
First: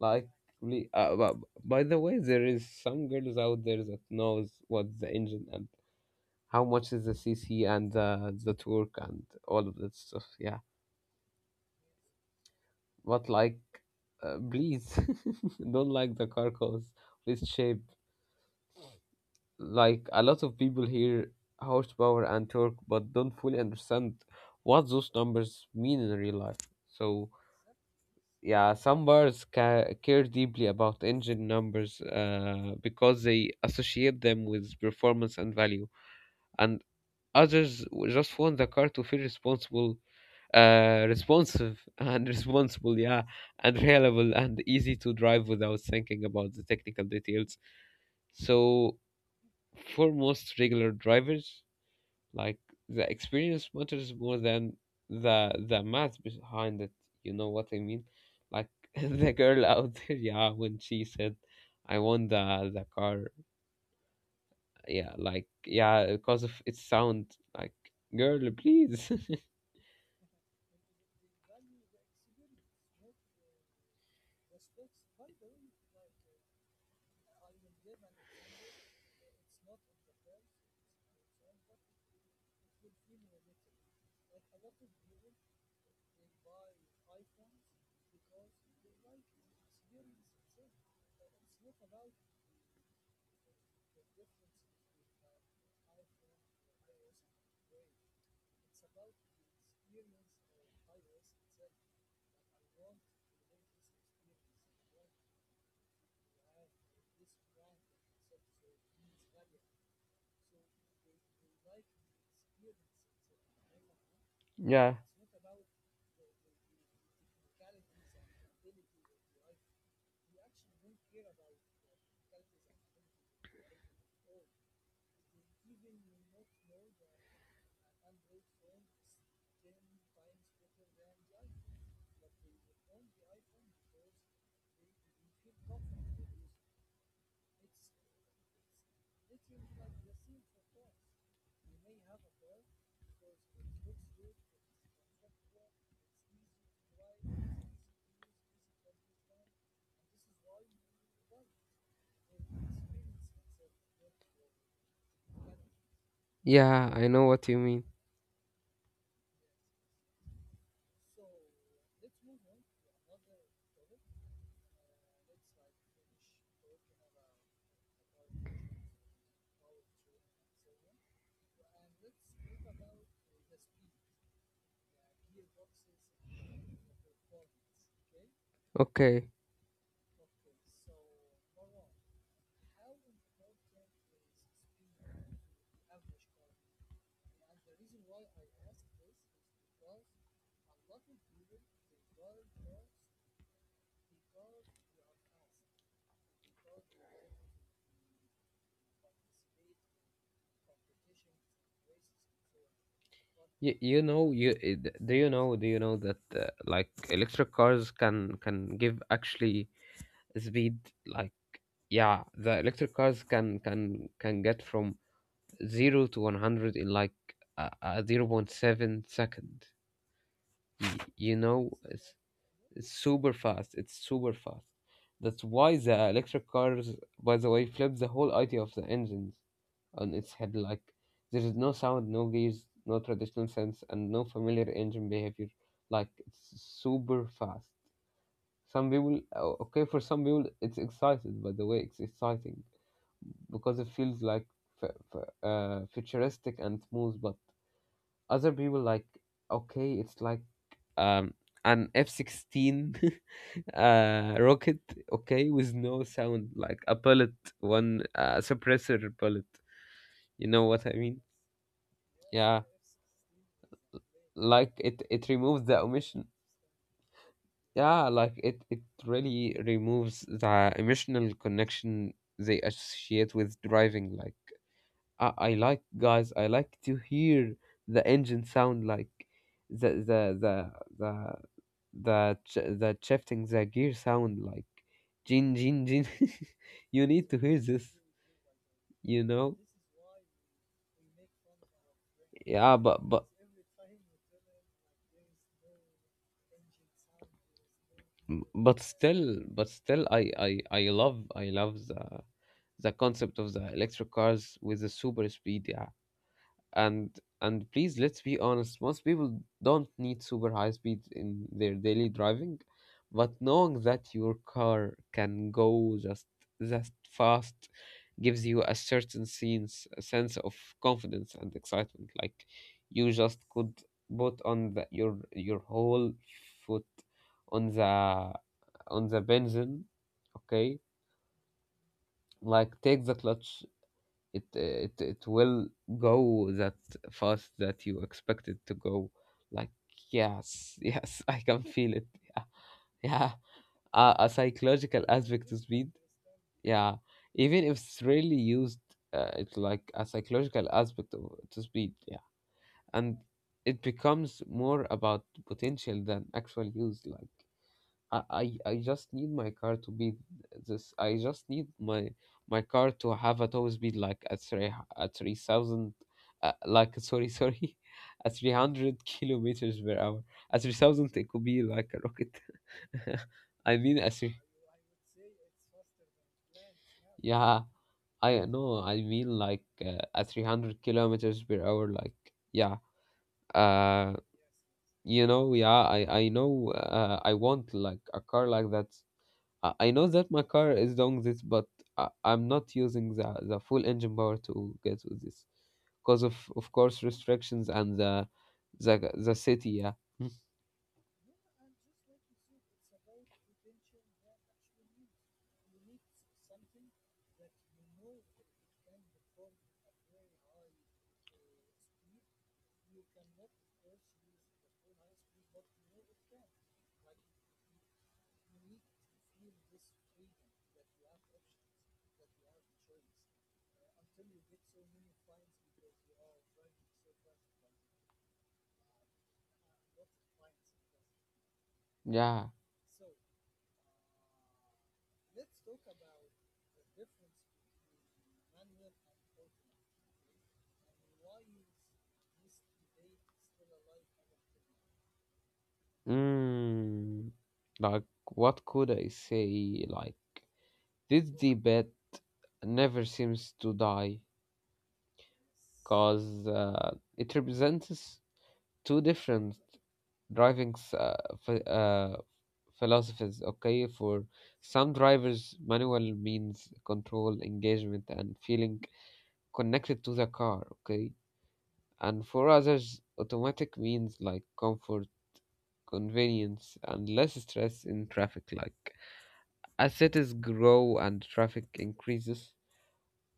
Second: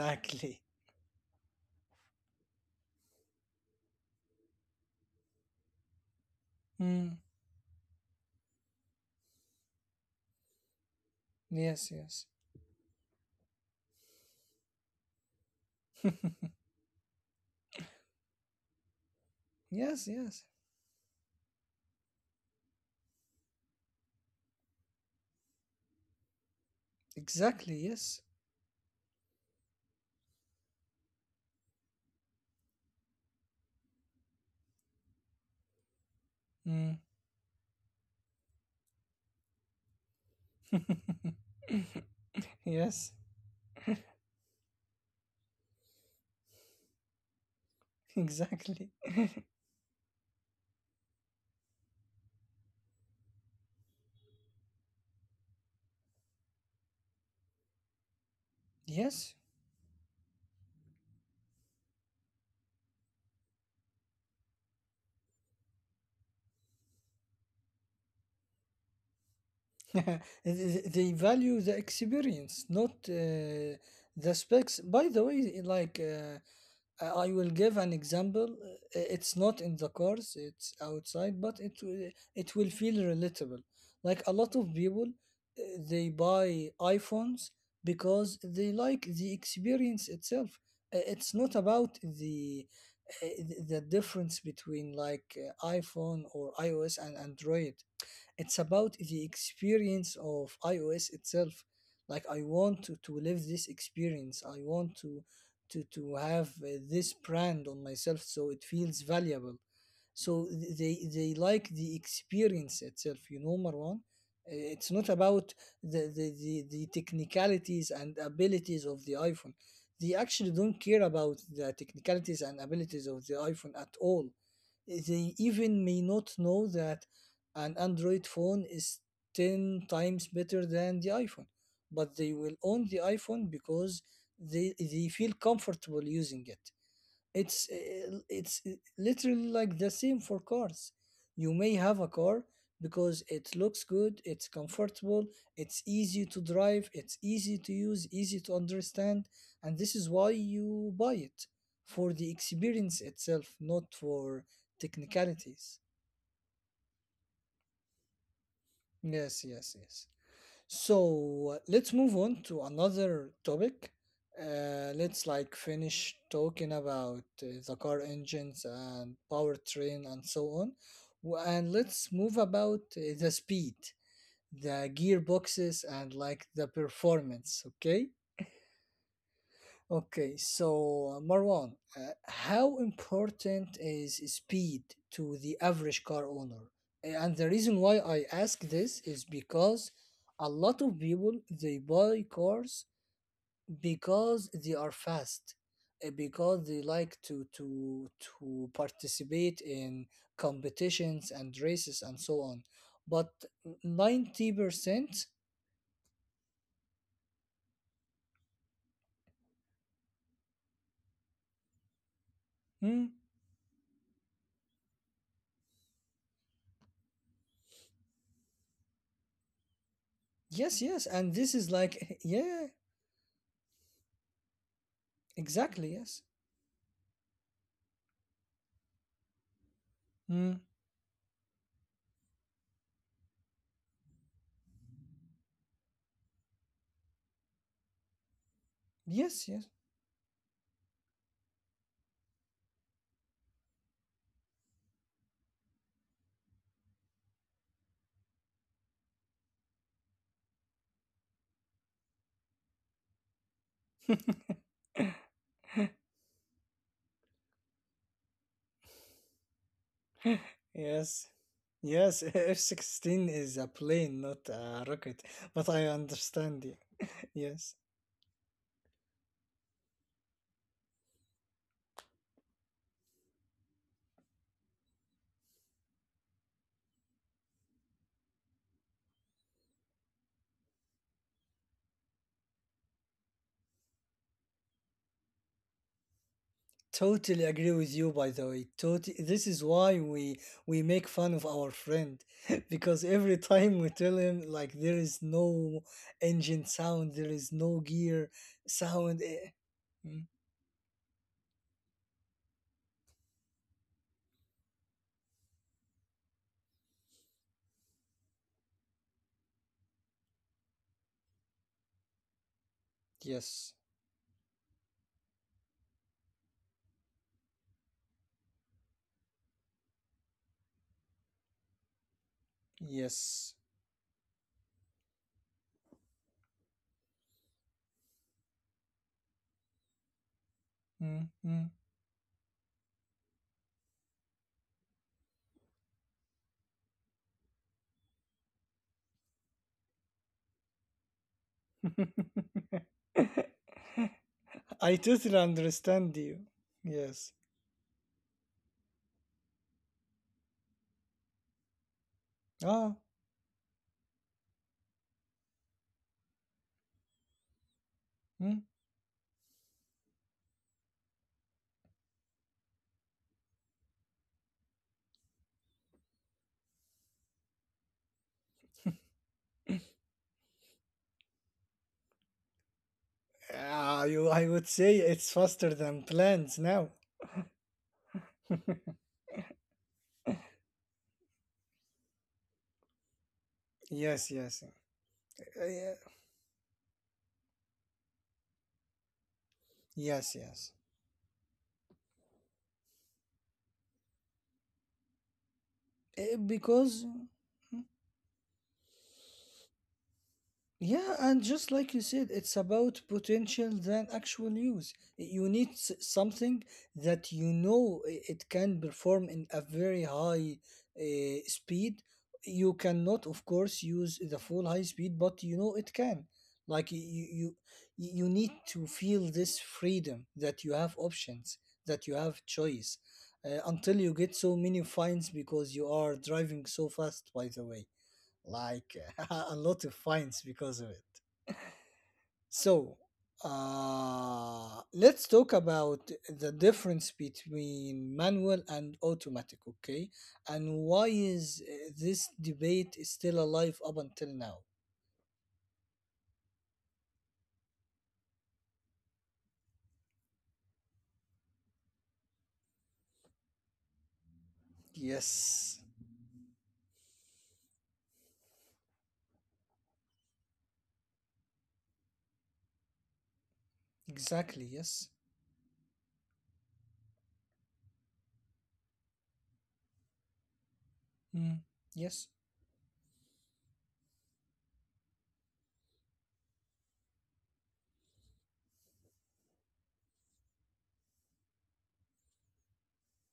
Speaker 2: Like, really, but by the way, there is some girls out there that knows what the engine and how much is the
Speaker 1: Hmm.
Speaker 2: CC and the torque and all of that stuff. Yeah,
Speaker 1: Yes, yes.
Speaker 2: but like, please don't like the car calls with shape. Like
Speaker 1: Yes,
Speaker 2: a lot
Speaker 1: yes.
Speaker 2: of people hear horsepower and torque, but don't fully understand what those numbers mean in real life. So
Speaker 1: Exactly, yes.
Speaker 2: yeah, some bars care deeply about engine numbers because they associate them with performance and value. And
Speaker 1: Mm.
Speaker 2: others just want the car to feel responsible, responsive and responsible,
Speaker 1: Yes,
Speaker 2: yeah, and reliable and easy to drive without thinking about the technical details.
Speaker 1: exactly.
Speaker 2: So, for most regular drivers, like the experience matters more than the math behind it. You know what I mean? Like the
Speaker 1: Yes.
Speaker 2: girl out there, yeah, when she said, "I want the car," yeah, like yeah, because of its sound, like girl, please.
Speaker 1: They value the experience, not the specs. By the way, like I will give an example. It's not in the cars, it's outside, but it will feel relatable. Like a lot of people, they buy iPhones because they like the experience itself. It's not about the the difference between like iPhone or iOS and Android. It's about the experience of iOS itself. Like I want to live this experience. I want to have this brand on myself, so it feels valuable. So they like the experience itself, you know, Marwan. It's
Speaker 2: Yeah.
Speaker 1: not about the technicalities and abilities of the iPhone. They actually don't care about the technicalities and abilities of the iPhone at all. They even may not know that an Android phone is 10 times better than the iPhone, but they will own the iPhone because they, they feel comfortable using it. It's literally like the same for cars. You may have a car because it looks good, it's comfortable, it's easy to drive, it's easy to use, easy to understand, and this is why you buy it for the experience itself, not for technicalities.
Speaker 2: Yeah, I know what you mean.
Speaker 1: Yes, yes, yes. So let's move on to another topic. Let's like finish talking about the car engines and powertrain and so on. And let's move about the speed, the gearboxes, and like the performance. Okay.
Speaker 2: Okay.
Speaker 1: Okay, so Marwan, how important is speed to the average car owner? And the reason why I ask this is because a lot of people they buy cars because they are fast, because they like to participate in competitions and races and so on. But
Speaker 2: You know you d- do
Speaker 1: 90%.
Speaker 2: you know Do you know that like electric cars can give actually speed, like yeah, the electric
Speaker 1: Hmm,
Speaker 2: cars can get from 0 to 100 in like a 0. 0.7 second.
Speaker 1: yes, yes, and
Speaker 2: You
Speaker 1: this
Speaker 2: know
Speaker 1: is
Speaker 2: it's
Speaker 1: like yeah,
Speaker 2: It's super fast. It's super fast. That's why
Speaker 1: exactly,
Speaker 2: the
Speaker 1: yes.
Speaker 2: electric cars, by the way, flip the whole idea of the engines on its head.
Speaker 1: Hmm.
Speaker 2: Like, there is no sound, no gears, no traditional sense, and no familiar engine behavior. Like, it's super fast.
Speaker 1: Yes, yes,
Speaker 2: Okay, for some people, it's excited, by the way, it's exciting because it feels like f- futuristic and smooth. But other people, like, okay, it's like um, an F 16 rocket, okay, with no sound, like a bullet, one suppressor bullet. You know what I mean?
Speaker 1: yes, yes. F
Speaker 2: Yeah,
Speaker 1: sixteen is a plane, not
Speaker 2: like
Speaker 1: a
Speaker 2: it
Speaker 1: rocket.
Speaker 2: it removes
Speaker 1: But
Speaker 2: the
Speaker 1: I
Speaker 2: omission.
Speaker 1: understand you. Yes,
Speaker 2: Yeah, like it really removes the emotional connection they associate with driving. Like. I like guys, I like to hear the engine sound, like the the the the the shifting the gear sound, like jin jin jin you need to
Speaker 1: totally
Speaker 2: hear
Speaker 1: agree
Speaker 2: this,
Speaker 1: with you. By the way, totally.
Speaker 2: you
Speaker 1: This
Speaker 2: know.
Speaker 1: is why we make fun of our friend,
Speaker 2: Yeah,
Speaker 1: because every time we tell him like there is no engine sound, there is no gear sound.
Speaker 2: but still
Speaker 1: Mm.
Speaker 2: I love the concept of the electric cars with the super speed, yeah. And and please, let's be honest, most people don't need super high speed in their daily driving. But
Speaker 1: Yes,
Speaker 2: knowing that your car can go just that fast gives you a certain sense, a sense of confidence and excitement, like you just
Speaker 1: yes.
Speaker 2: could put on your whole foot on the benzene, okay,
Speaker 1: Mm. Mm.
Speaker 2: like take the clutch, it will go that fast that you expect it to go. Like yes, yes, I can feel it. Yeah, yeah. A psychological
Speaker 1: I
Speaker 2: aspect
Speaker 1: totally
Speaker 2: to speed.
Speaker 1: understand you.
Speaker 2: Yeah,
Speaker 1: Yes.
Speaker 2: even if it's really used, it's like a psychological aspect to speed. Yeah,
Speaker 1: Ah.
Speaker 2: and it becomes more about potential than actual use. Like I, I
Speaker 1: Hmm?
Speaker 2: I just need my car to be this. I just need my car to have a top speed like at 3,000, like sorry, at 300 kilometers per hour. At 3,000, it could be like a rocket. I mean, at
Speaker 1: Ah,
Speaker 2: three.
Speaker 1: I would say it's faster than plans now.
Speaker 2: Yeah, I know. I mean, like at 300 kilometers per hour. Like yeah, uh,
Speaker 1: Yes, yes. Uh,
Speaker 2: you know, yeah. I know. I want like a car like that. I know that my
Speaker 1: yes,
Speaker 2: car
Speaker 1: yes.
Speaker 2: is doing this, but I'm not using the full engine power to get with this because
Speaker 1: Uh,
Speaker 2: of course
Speaker 1: because
Speaker 2: restrictions and the city. Yeah. Mm.
Speaker 1: Yeah, and just like you said, it's about potential than actual use. You need something that you know it can perform in a very high speed. You cannot, of course, use the full high speed, but you know it can. Like you need to feel this freedom that you have options, that you have choice, until you get so many fines because you are driving so fast. By the way, like a lot of fines because of it.
Speaker 2: Yeah.
Speaker 1: So, let's talk about the difference between manual and automatic, okay? And why is this debate is still alive up until now?
Speaker 2: Mm. Like what could I say? Like this debate never seems to die
Speaker 1: Yes,
Speaker 2: because it represents two different driving ph- uh, philosophies. Okay, for
Speaker 1: exactly.
Speaker 2: some
Speaker 1: Yes.
Speaker 2: drivers, manual means control, engagement, and feeling connected to the car. Okay,
Speaker 1: Mm.
Speaker 2: and
Speaker 1: Yes.
Speaker 2: for others, automatic means like comfort, convenience, and less stress in traffic. Like, as cities grow and traffic increases,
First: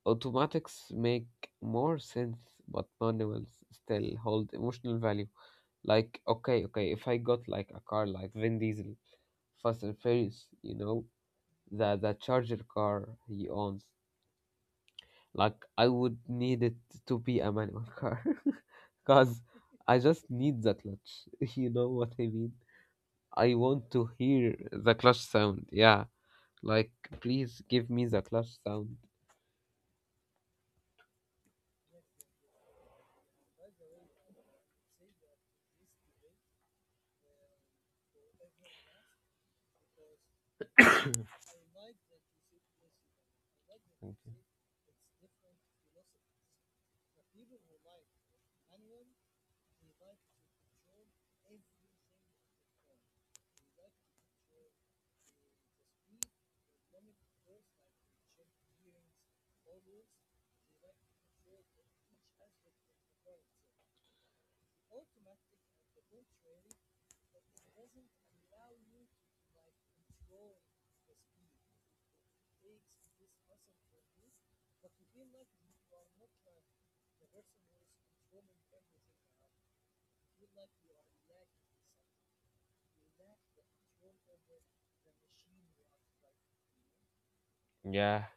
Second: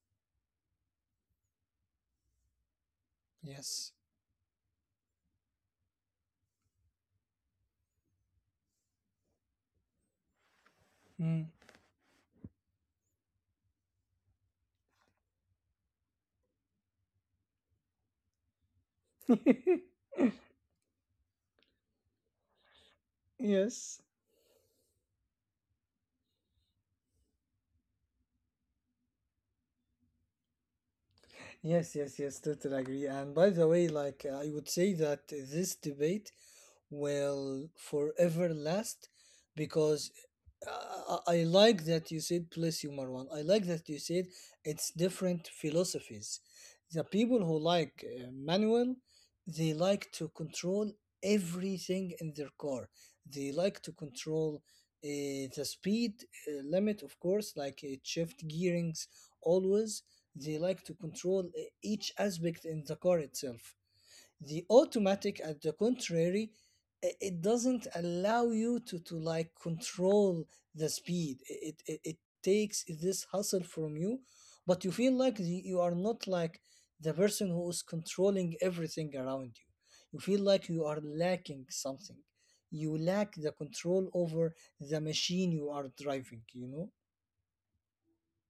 Speaker 2: automatics make more sense, but manuals
Speaker 1: Yes.
Speaker 2: still hold emotional value. Like, okay, if I got like a car like Vin Diesel, Fast and Furious, you know,
Speaker 1: Mm.
Speaker 2: the Charger car he owns, like I would need it to be a manual car, cause I just need the clutch. You know what I mean? I want
Speaker 1: Yes.
Speaker 2: to hear the clutch sound. Yeah, like please give me the clutch sound.
Speaker 1: Yes, yes, yes, totally agree. And by the way, like I would say that this debate will forever last, because I like that you said, bless you, Marwan. I like that you
Speaker 2: Thank
Speaker 1: said
Speaker 2: you.
Speaker 1: it's different philosophies. The people who like manual, they like to control everything in their car. They like to control uh, the speed limit, of course, like it shift gearings always. They like to control each aspect in the car itself. The automatic, at the contrary, it doesn't allow you to like control the speed. It takes this hustle from you, but you feel like you are not like the person who is controlling everything around you. You feel like you are lacking something. You lack the control over the machine you are driving, you know?
Speaker 2: Yeah,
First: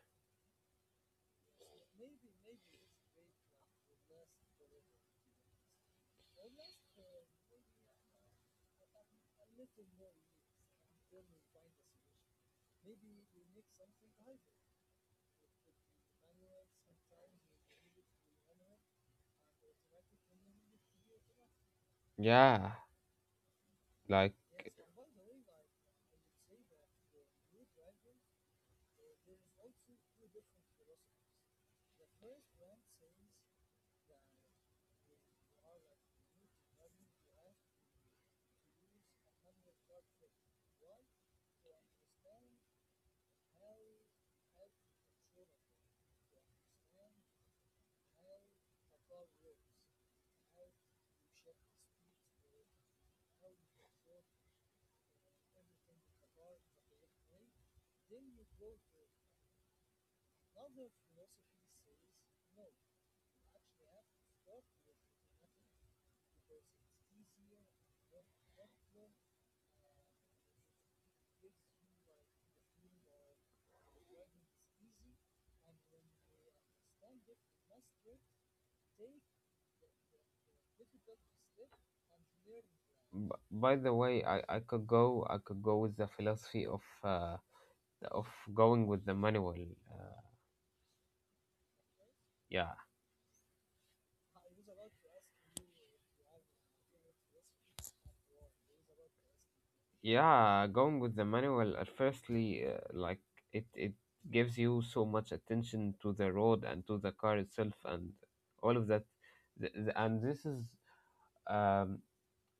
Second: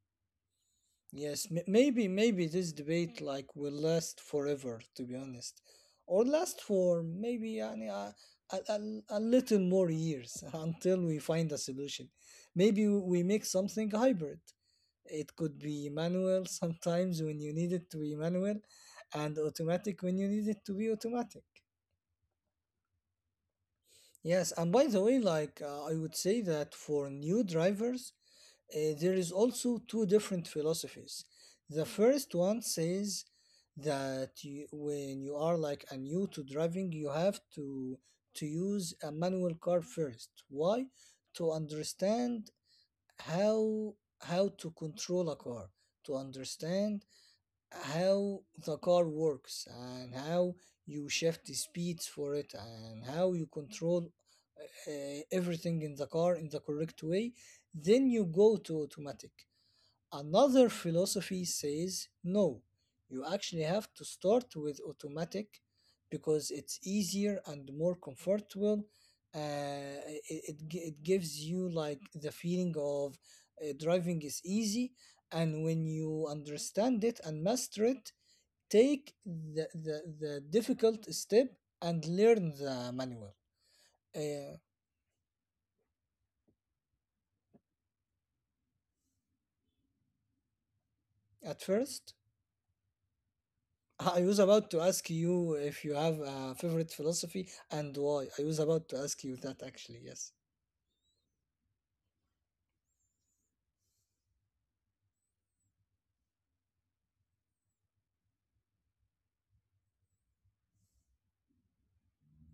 Speaker 1: Yes, maybe this debate like will last forever, to be honest, or last for maybe a little more years until we find a solution. Maybe we make something hybrid. It could be manual sometimes when you need it to be manual, and automatic when you need it to be automatic.
Speaker 2: yeah. Like,
Speaker 1: Yes, and by the way, like I would say that for new drivers, there is also two different philosophies. The first one says that you, when you are like a new to driving, you have to use a manual car first. Why? To understand how how to control a car, to understand how the car works and how you shift the speeds for it and how you control uh, everything in the car in the correct way. Then you go to automatic. Another philosophy says no, you actually have to start with automatic because it's easier and more comfortable. Uh, it, it gives you like the feeling of driving is easy, and when you understand it and master it, take the difficult step and learn the manual.
Speaker 2: by the way,
Speaker 1: Uh,
Speaker 2: I could go with the philosophy of of going with the manual. Uh,
Speaker 1: at first,
Speaker 2: yeah,
Speaker 1: I was about to ask you if you have a favorite philosophy and why. I was about to ask you that actually, yes.
Speaker 2: yeah, going with the manual. At firstly, like it gives you so much attention to the road and to the car itself and all of that. And this is um,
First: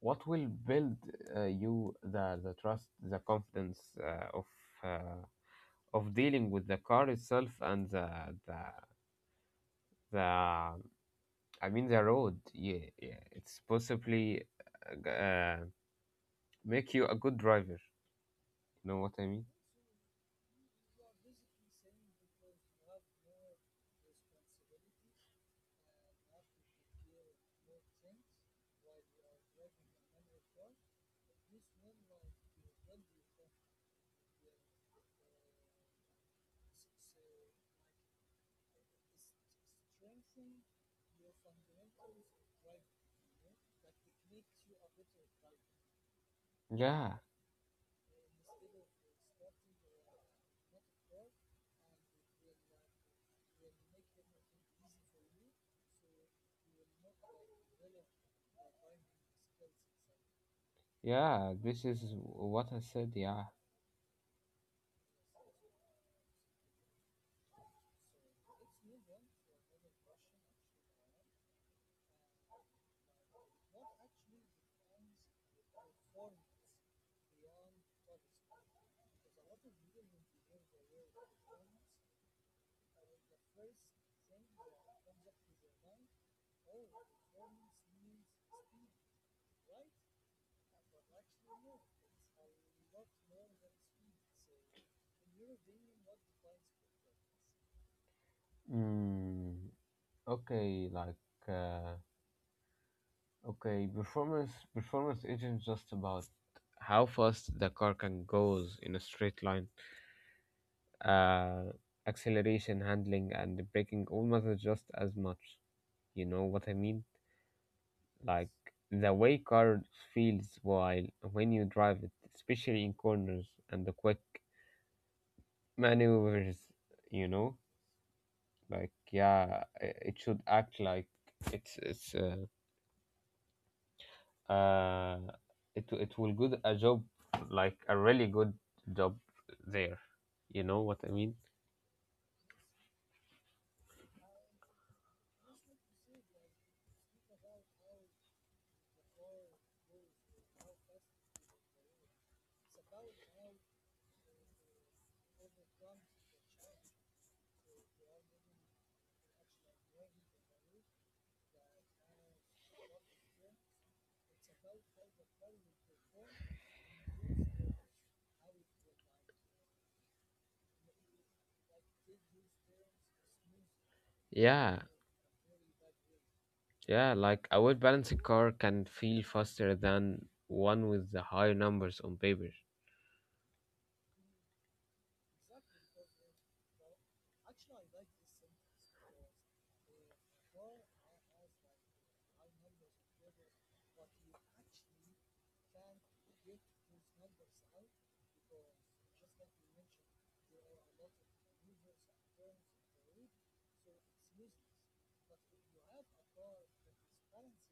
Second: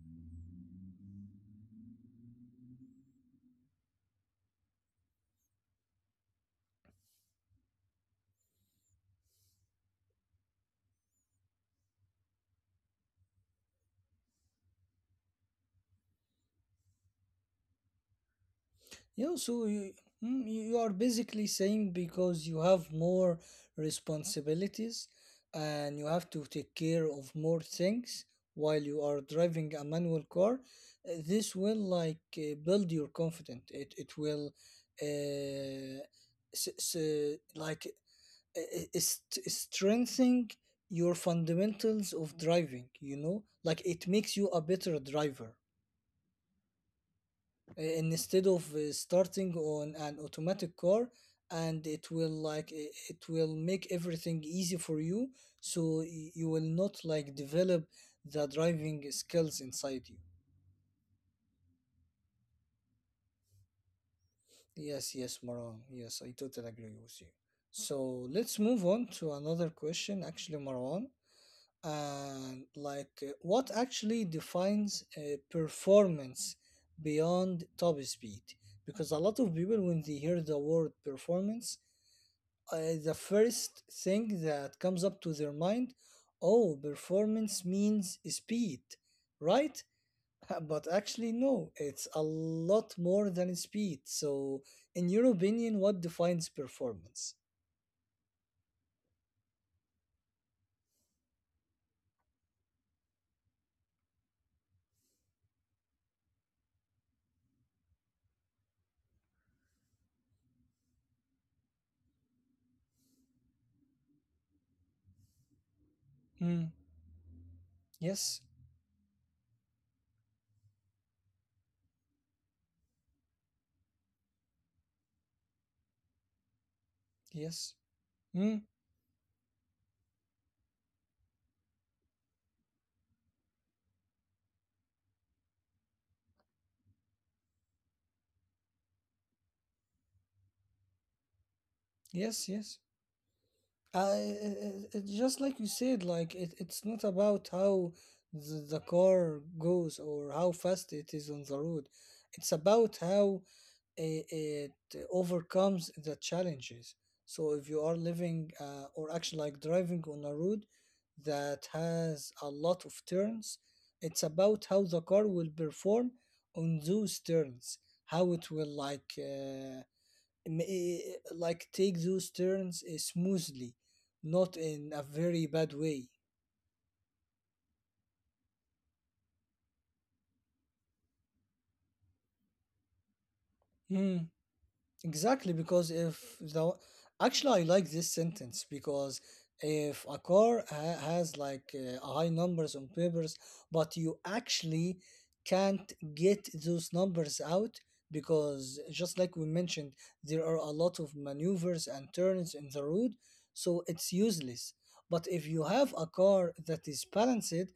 Speaker 2: what will build you the trust, the confidence of uh, dealing with the car itself and the the I mean the road. Yeah, yeah. It's possibly uh, uh, make you a good driver. You know what I
Speaker 1: Yeah,
Speaker 2: mean?
Speaker 1: so you you are basically saying because you have more responsibilities and you have to take care of more things while you are driving a manual car, this will like build your confidence. It will uh, s- s- like strengthening your fundamentals of driving, you know, like it makes you a better driver
Speaker 2: Yeah,
Speaker 1: instead of starting on an automatic car, and it will like it will make everything easy for you, so you will not like develop the driving skills inside you.
Speaker 2: yeah. This is what I said. Yeah.
Speaker 1: Yes, yes, Marwan, yes, I totally agree with you. So let's move on to another question actually, Marwan, and like what actually defines performance beyond top speed, because a lot of people when they hear the word performance, uh, the first thing that comes up to their mind, oh, performance means speed, right? But actually no, it's a lot more than speed. So in your opinion, what defines performance?
Speaker 2: Mm, okay, like uh, okay, performance isn't just about how fast the car can goes in a straight line. Uh, Acceleration, handling, and braking almost just as much. You know
Speaker 1: Hmm.
Speaker 2: what I mean?
Speaker 1: Yes,
Speaker 2: Like the way car feels while when you drive it, especially in corners and the quick maneuvers, you know,
Speaker 1: yes. Hmm.
Speaker 2: like yeah, it should act like it's it's uh, uh it will good a job, like a really good job there. You know what I mean?
Speaker 1: Yes, yes. Just like you said, like it's not about how the car goes or how fast it is on the road. It's about how it overcomes the challenges. So if you are living or actually like driving on a road that has a lot of turns, it's about how the car will perform on those turns, how it will like m- eh, like take those turns smoothly, not
Speaker 2: Yeah.
Speaker 1: in a very bad way.
Speaker 2: Yeah, like a well balanced car can feel faster than one with the higher numbers on paper.
Speaker 1: Hmm. Exactly, because if the actually I like this sentence because if a car ha has like high numbers on papers, but you actually can't get those numbers out because just like we mentioned, there are a lot of maneuvers and turns in the road, so it's useless. But if you have a car that is balanced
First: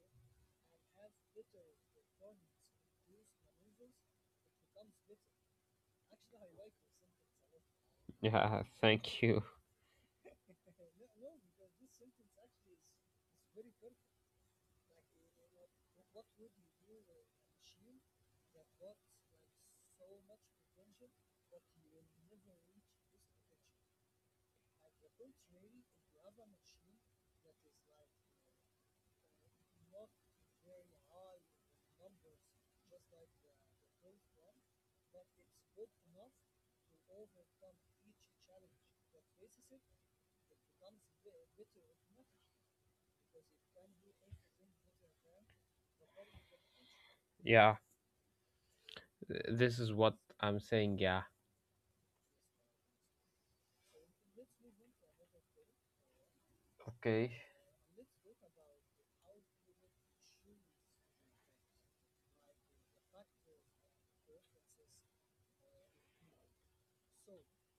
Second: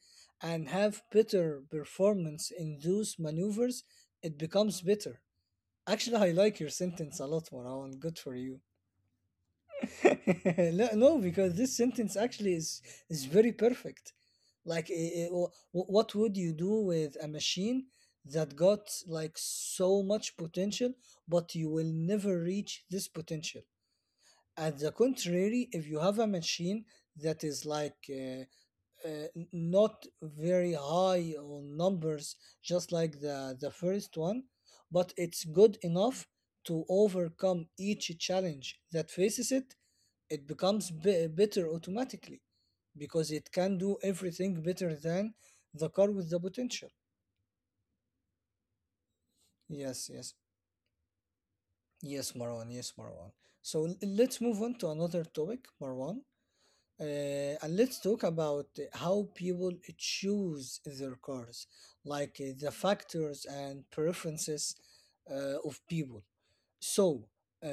Speaker 1: and have better performance in those maneuvers, it becomes better. Actually, I like your sentence a lot, Marwan. Good for you.
Speaker 2: Yeah, thank you.
Speaker 1: No, no, because this sentence actually is very perfect. Like, what would you do with a machine that got like so much potential, but you will never reach this potential? At the contrary, if you have a machine that is like uh, not very high on numbers, just like the first one, but it's good enough to overcome each challenge that faces it. It becomes better automatically because it can do everything better than the car with the potential.
Speaker 2: Yeah. This is
Speaker 1: Yes,
Speaker 2: what
Speaker 1: yes,
Speaker 2: I'm saying, yeah.
Speaker 1: yes, Marwan, yes, Marwan. So let's move on to another topic, Marwan. Uh, and let's talk about how people choose their cars, like the factors and preferences of people. So, uh,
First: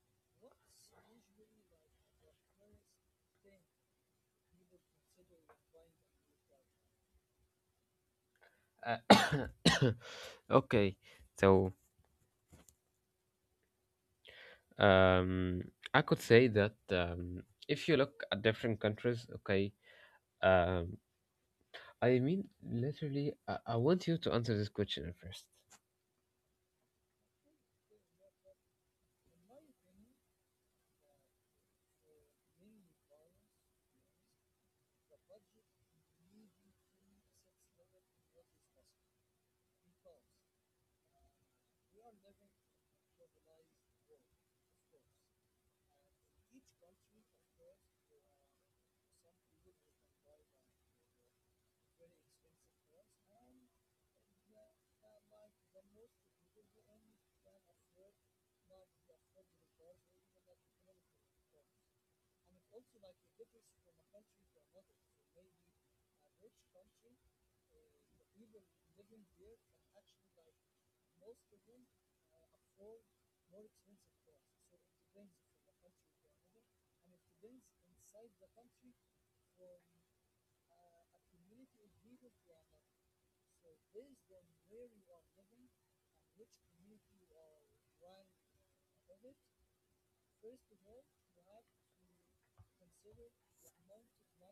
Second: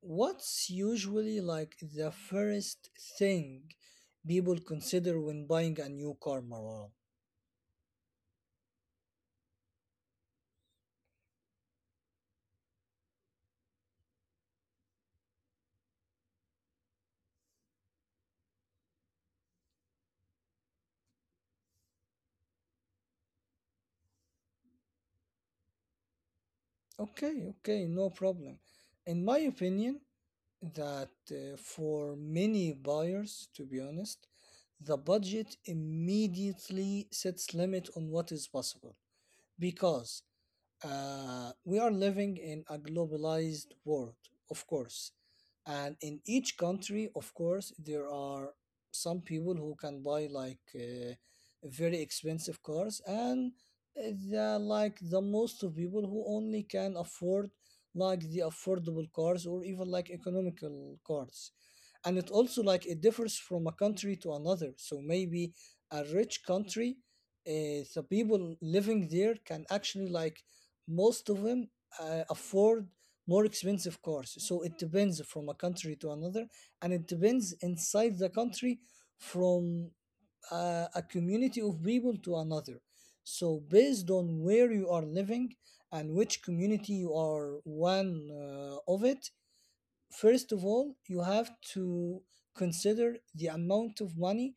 Speaker 1: what's usually like the first thing people consider when buying a new car, Marwan?
Speaker 2: Uh, okay, so um, I could say that if you look at different countries, okay, um, I mean, literally, I want you to answer this question first.
Speaker 1: Okay, okay, no problem. In my opinion, that for many buyers, to be honest, the budget immediately sets limit on what is possible, because we are living in a globalized world, of course. And in each country, of course, there are some people who can buy like very expensive cars, and like the most of people who only can afford like the affordable cars or even like economical cars. And it also like it differs from a country to another. So maybe a rich country, the people living there can actually like most of them afford more expensive cars, so it depends from a country to another, and it depends inside the country from a community of people to another. So based on where you are living and which community you are one of it, first of all you have to consider the amount of money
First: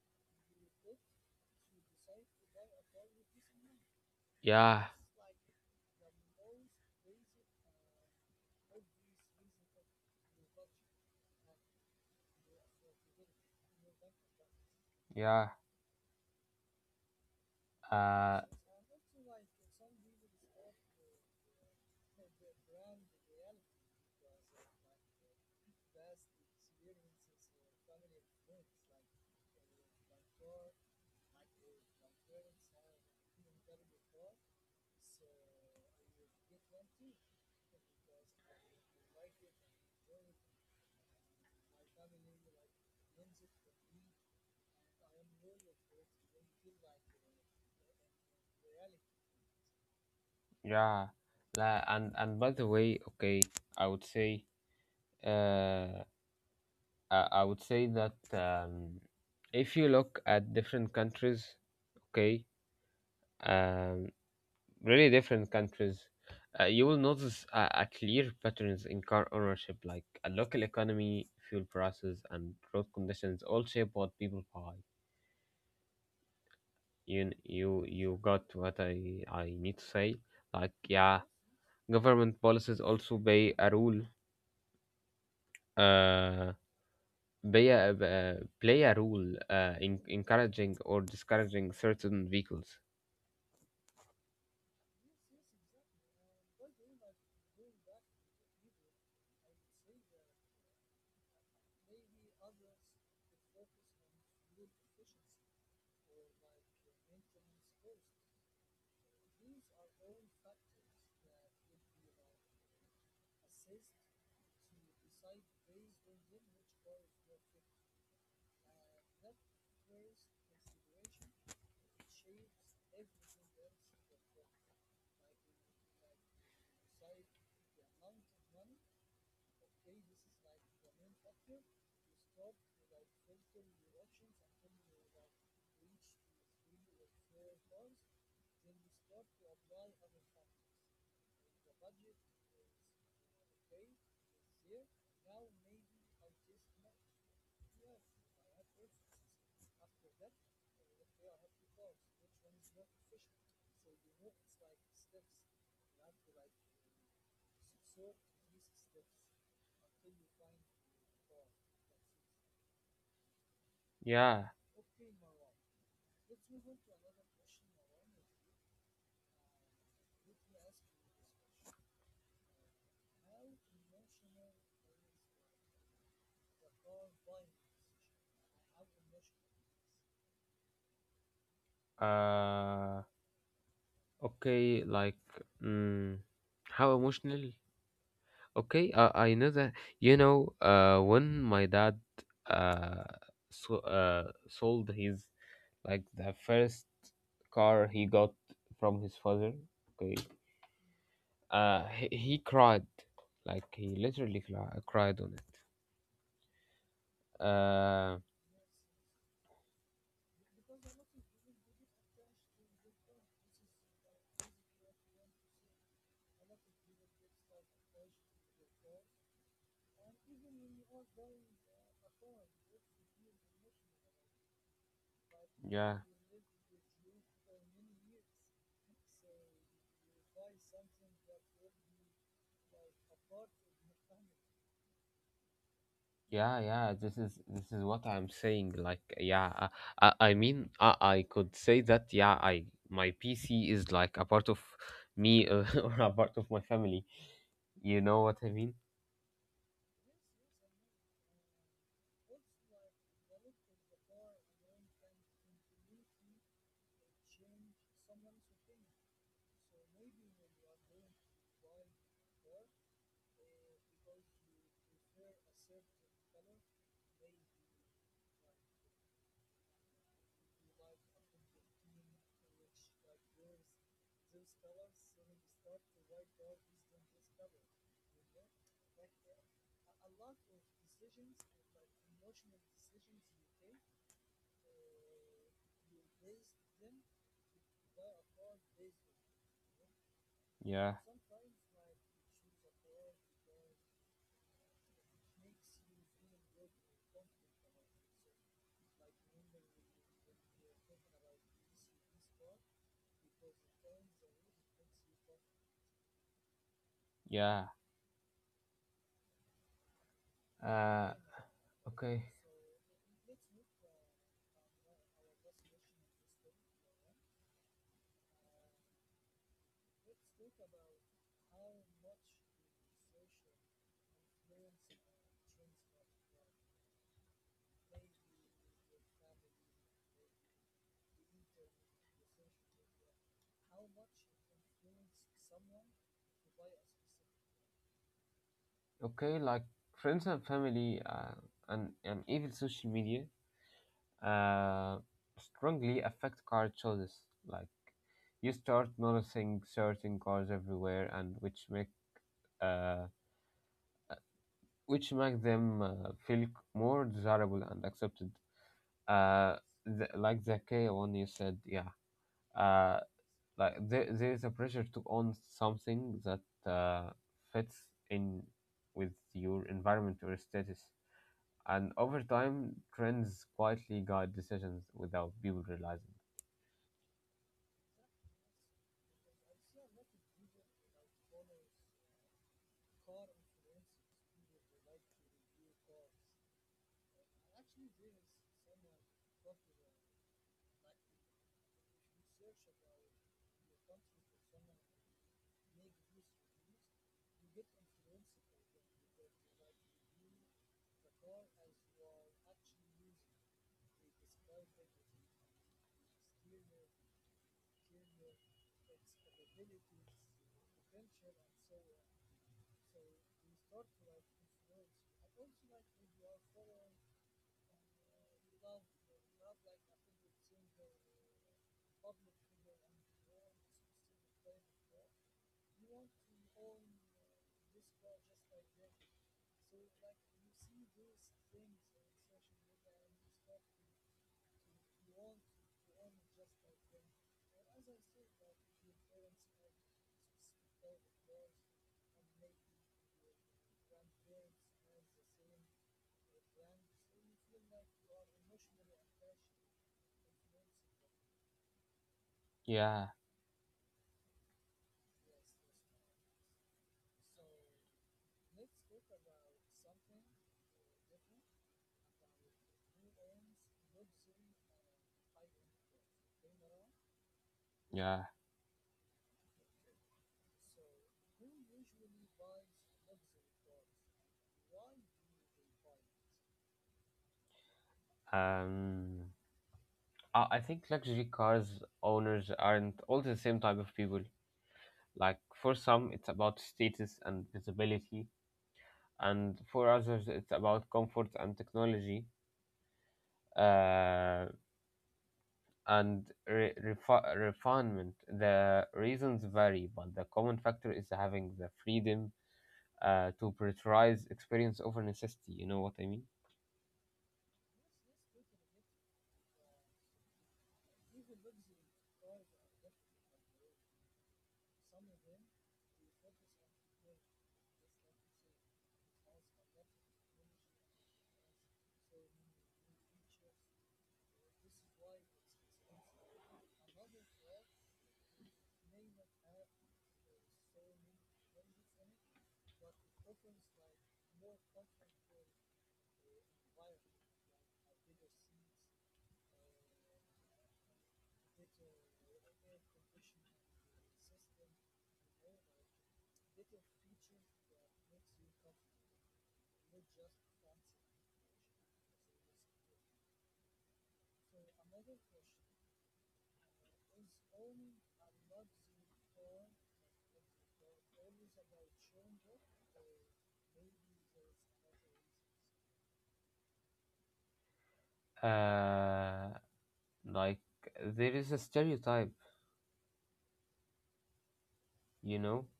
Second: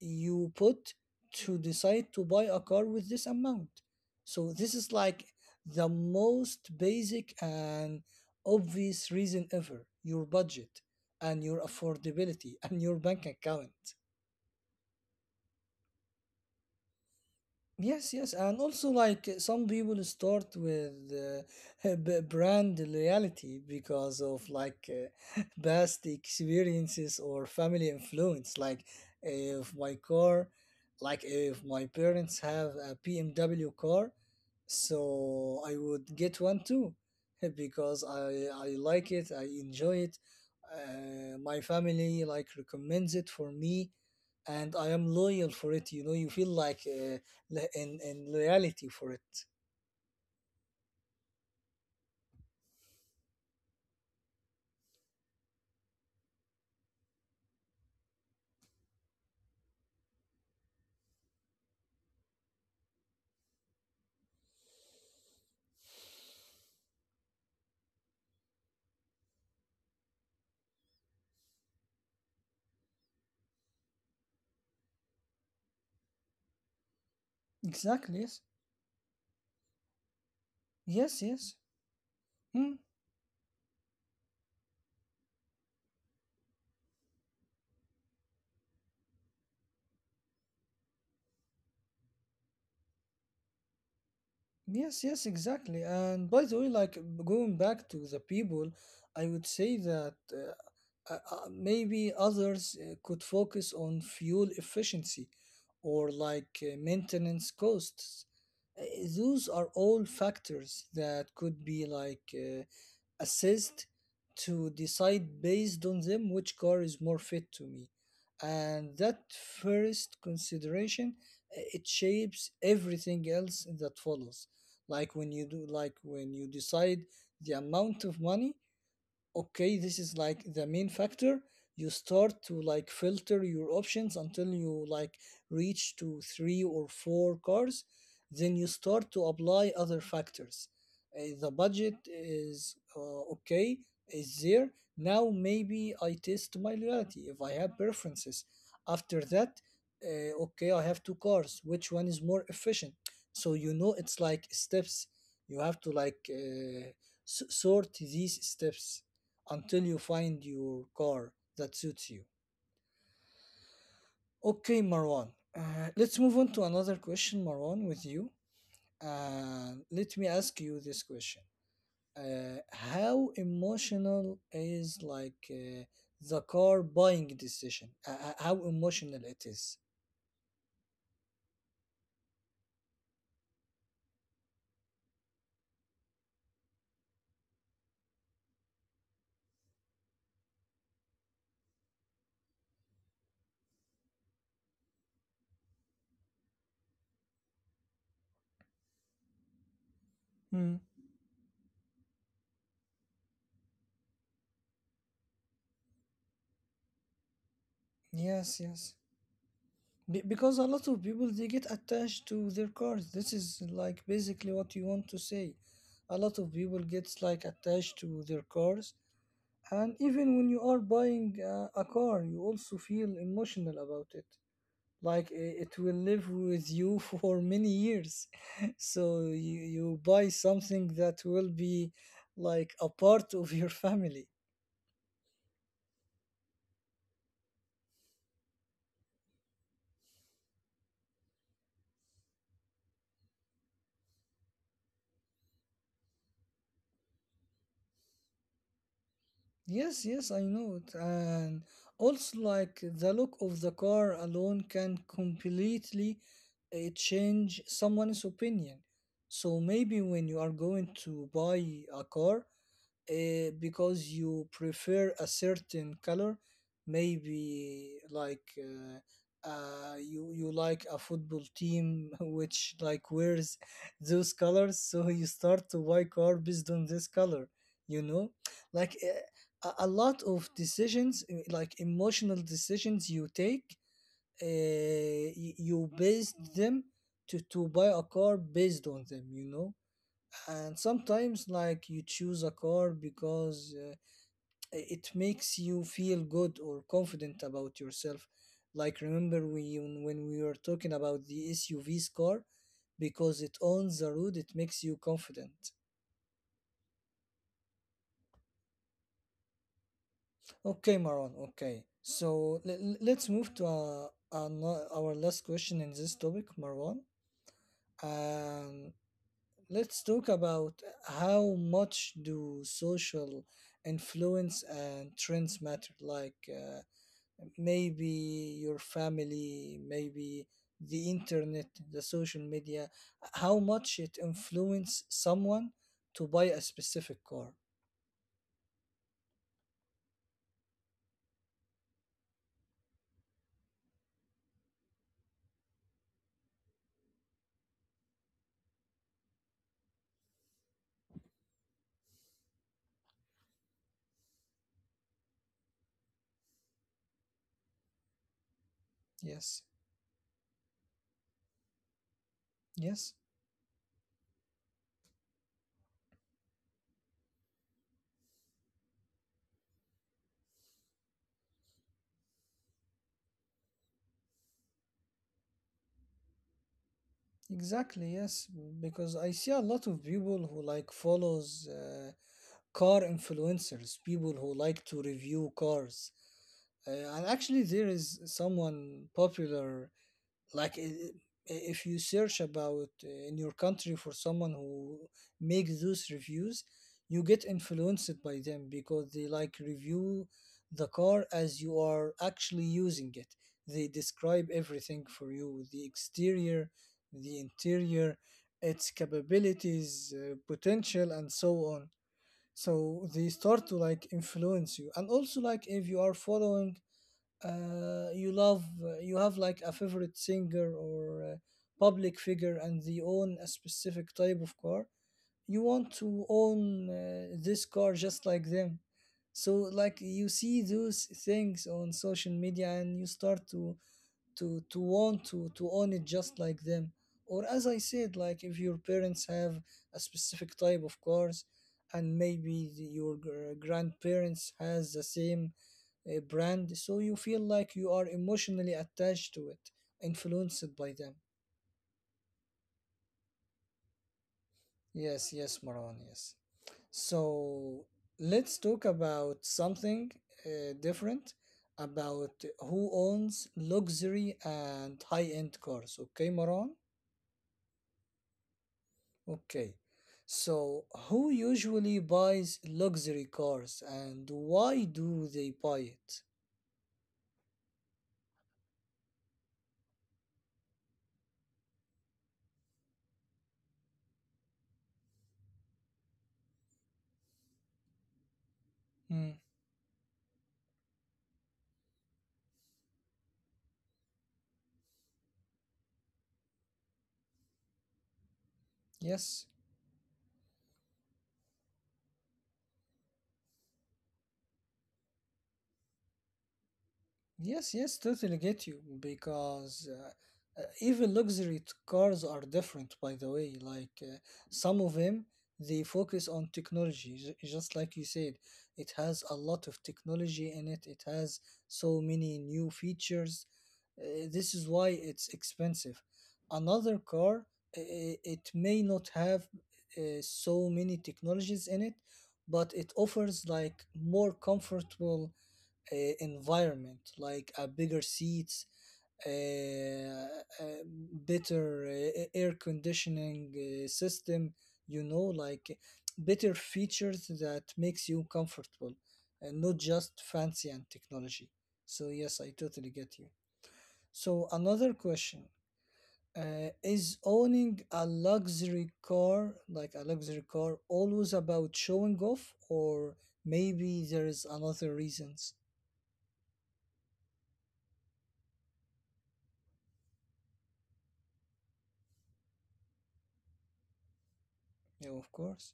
Speaker 1: you put to decide to buy a car with this amount. So this
Speaker 2: Yeah,
Speaker 1: is like the most basic and obvious reason ever, your budget and your affordability and your bank account.
Speaker 2: yeah.
Speaker 1: Yes,
Speaker 2: Uh,
Speaker 1: yes, and also like some people start with brand loyalty because of like past experiences or family influence. Like if my car, like if my parents have a BMW car, so I would get one too because I like it, I enjoy it. My family like recommends it for me, and I am loyal for it. You know, you feel like in loyalty for it.
Speaker 2: yeah. La, and by the way, okay, I would say, uh, I would say that if you look at different countries, okay, um, really different countries, you will notice a clear patterns in car ownership, like a local economy, fuel prices, and road conditions all shape what people buy. You
Speaker 1: Exactly. Yes.
Speaker 2: got what I need to say. Like yeah,
Speaker 1: Yes. Yes.
Speaker 2: government
Speaker 1: Hmm.
Speaker 2: policies also play a role. Uh, Play a role in encouraging or discouraging certain vehicles.
Speaker 1: Yes. Yes. Exactly. And by the way, like going back to the people, I would say that maybe others could focus on fuel efficiency or like maintenance costs. Uh, Those are all factors that could be like assist to decide based on them which car is more fit to me. And that first consideration, it shapes everything else that follows. Like when you decide the amount of money, okay, this is like the main factor. You start to like filter your options until you like reach to three or four cars, then you start to apply other factors. The budget is okay, is there now. Maybe I test my loyalty if I have preferences. After that, okay, I have two cars, which one is more efficient? So you know, it's like steps. You have to like sort these steps until you find your car that suits you.
Speaker 2: Yeah.
Speaker 1: Okay, Marwan. Let's move on to another question, Marwan, with you. And let me ask you this question. How emotional is like the car buying decision? How emotional it is?
Speaker 2: Uh. Okay. Like. Mm, how emotional? Okay, I know that. You know, when my dad uh, sold his, like, the first car he got from his father, okay,
Speaker 1: Mm.
Speaker 2: he cried. Like, he literally cried on it. Uh,
Speaker 1: Yes, yes. Be- because a lot of people they get attached to their cars. This is like basically what you want to say. A lot of people gets like attached to their cars. And even when you are buying a car, you also feel emotional about it. Like it
Speaker 2: yeah.
Speaker 1: will live with you for many years. So you buy something that will be like a part of your family.
Speaker 2: Yeah, yeah, this is what I'm saying. Like, yeah, I mean, I could say that, yeah, I my PC is like a part of me or a part of my family. You know what I mean?
Speaker 1: Yes, yes, I know it. And also, like the look of the car alone can completely change someone's opinion. So maybe when you are going to buy a car, because you prefer a certain color, maybe like you like a football team which like wears those colors, so you start to buy car based on this color, you know, like a lot of decisions like emotional decisions you take, you based them to buy a car based on them, you know. And
Speaker 2: Yeah,
Speaker 1: sometimes like you choose a car because it makes you feel good or confident about yourself, like remember we when we were talking about the SUV's car, because it owns the road it makes you confident.
Speaker 2: yeah.
Speaker 1: Okay,
Speaker 2: Uh,
Speaker 1: Maron, okay,
Speaker 2: okay.
Speaker 1: so let's move to our last question in this topic, Marwan, and let's talk about how much do social influence and trends matter, like maybe your family, maybe the internet, the social media, how much it influence someone to buy a specific car.
Speaker 2: Okay, like friends and family and even social media uh, strongly affect car choices. Like you start noticing certain cars everywhere, and uh, which make them feel more desirable and accepted. Uh,
Speaker 1: Yes,
Speaker 2: like the K one you said, yeah. Uh,
Speaker 1: yes,
Speaker 2: like there is a pressure to own something that fits in with your environment or status. And over time, trends quietly guide decisions without people realizing.
Speaker 1: exactly, yes. Because I see a lot of people who like follows car influencers, people who like to review cars. And actually, there is someone popular like if you search about in your country for someone who makes those reviews, you get influenced by them because they like review the car as you are actually using it. They describe everything for you: the exterior, the interior, its capabilities, potential and so on. So they start to like influence you. And also, like if you are following you love you have like a favorite singer or public figure and they own a specific type of car, you want to own this car just like them. So like you see those things on social media and you start to want to own it just like them. Or as I said, like if your parents have a specific type of cars, and maybe your grandparents has the same brand, so you feel like you are emotionally attached to it, influenced by them.
Speaker 2: Yeah,
Speaker 1: Yes, yes, Marwan, yes. So let's talk about something different about who owns luxury and high-end cars, okay, Marwan?
Speaker 2: yeah.
Speaker 1: Okay. So, who usually buys luxury cars and why do they buy it?
Speaker 2: Um, I think luxury cars owners aren't all the same type of people. Like for some, it's about status and visibility,
Speaker 1: Mm,
Speaker 2: and for others, it's about comfort and technology uh, and refinement. The reasons
Speaker 1: yes.
Speaker 2: vary, but the common factor is having the freedom to prioritize experience over necessity. You know what I mean?
Speaker 1: Yes, yes, totally get you, because even luxury cars are different by the way. Like some of them they focus on technology just like you said. It has a lot of technology in it. It has so many new features. This is why it's expensive. Another car, it may not have so many technologies in it, but it offers like more comfortable uh, environment, like a bigger seats, uh, uh, better air conditioning system. You know, like better features that makes you comfortable, and not just fancy and technology. So yes, I totally get you. So another question, is owning a luxury car, like a luxury car, always about showing off, or maybe there is another reasons?
Speaker 2: Uh, like there is a stereotype,
Speaker 1: Yeah, of
Speaker 2: you know.
Speaker 1: course.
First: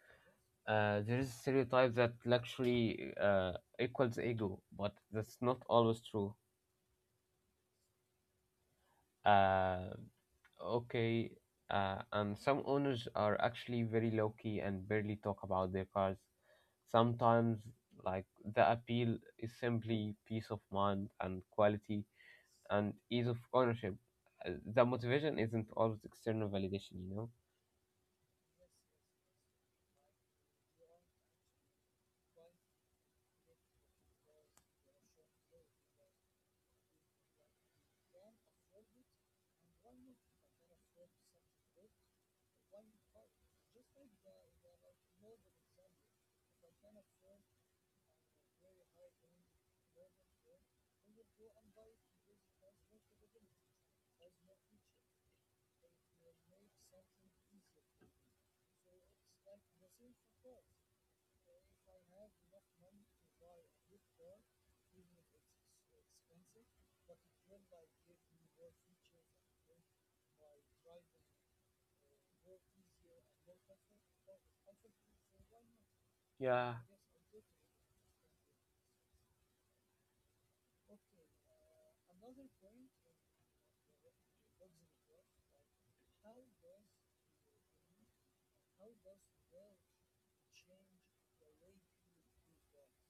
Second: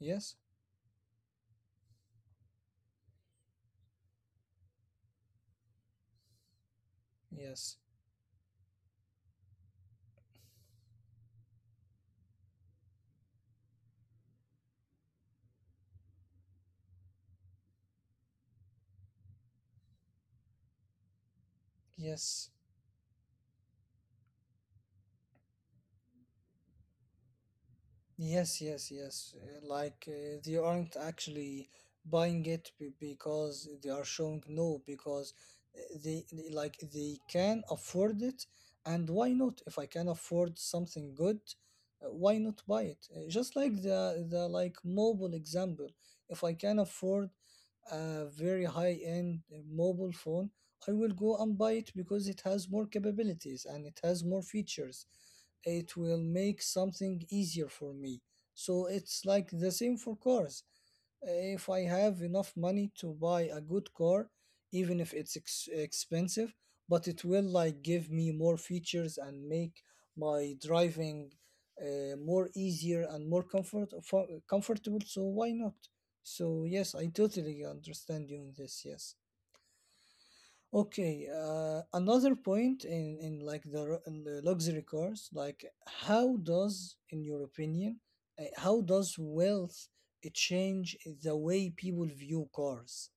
Speaker 1: Yes,
Speaker 2: There is a stereotype that luxury equals ego, but that's not always true.
Speaker 1: yes,
Speaker 2: Uh, okay, and some owners are actually very low key and barely talk about their cars. Sometimes, like, the appeal is simply peace of mind and quality
Speaker 1: yes.
Speaker 2: and ease of ownership. The motivation isn't always external validation, you know?
Speaker 1: Yes, yes, yes. Like they aren't actually buying it because they are showing no, because like they can afford it, and why not? If I can afford something good, why not buy it? Just like the like mobile example, if I can afford a very high end mobile phone, I will go and buy it because it has more capabilities and it has more features. It will make something easier for me. So it's like the same for cars. If I have enough money to buy a good car, even if it's expensive, but it will like give me more features and make my driving more easier and more comfortable. So why not? So yes, I totally understand you in this. Yes. Okay, another point in like the in the luxury cars, like how does, in your opinion, how does wealth change the way people view cars?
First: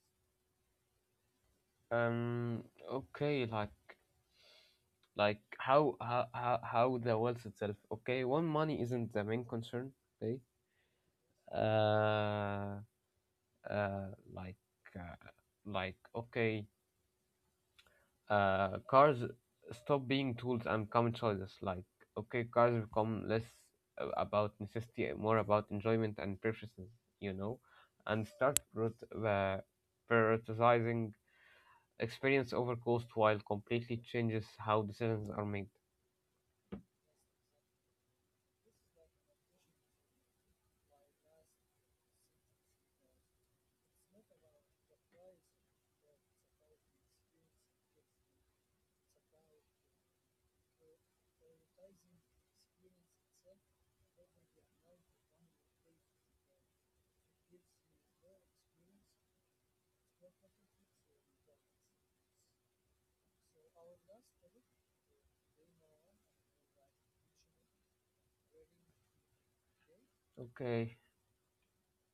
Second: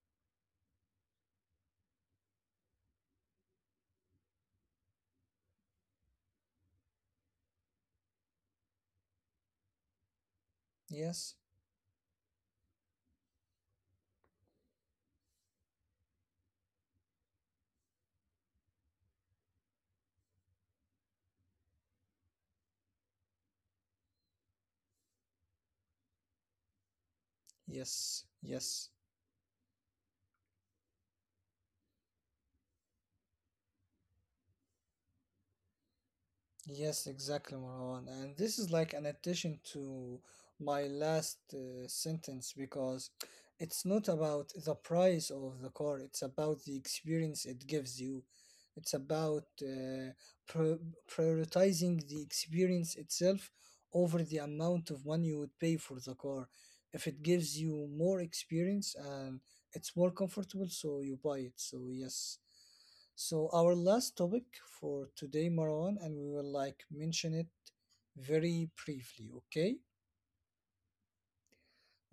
Speaker 2: Um, okay, like. Like how the wealth itself, okay, one, money isn't the main concern, okay,
Speaker 1: Yes,
Speaker 2: uh uh like uh, okay, cars stop being tools and become choices, like okay, cars become less about necessity and more about enjoyment and preferences, you know.
Speaker 1: yes,
Speaker 2: And start
Speaker 1: yes.
Speaker 2: uh, prioritizing experience over cost while completely changes how decisions are made.
Speaker 1: Yes, exactly, Marwan. And this is like an addition to my last sentence because it's not about the price of the car, it's about the experience it gives you. It's about pri- prioritizing the experience itself over the amount of money you would pay for the car. If it gives you more experience and it's more comfortable, so you buy it. So, yes. So our last topic for today, Marwan, and we will like mention it very briefly, okay?
Speaker 2: Okay.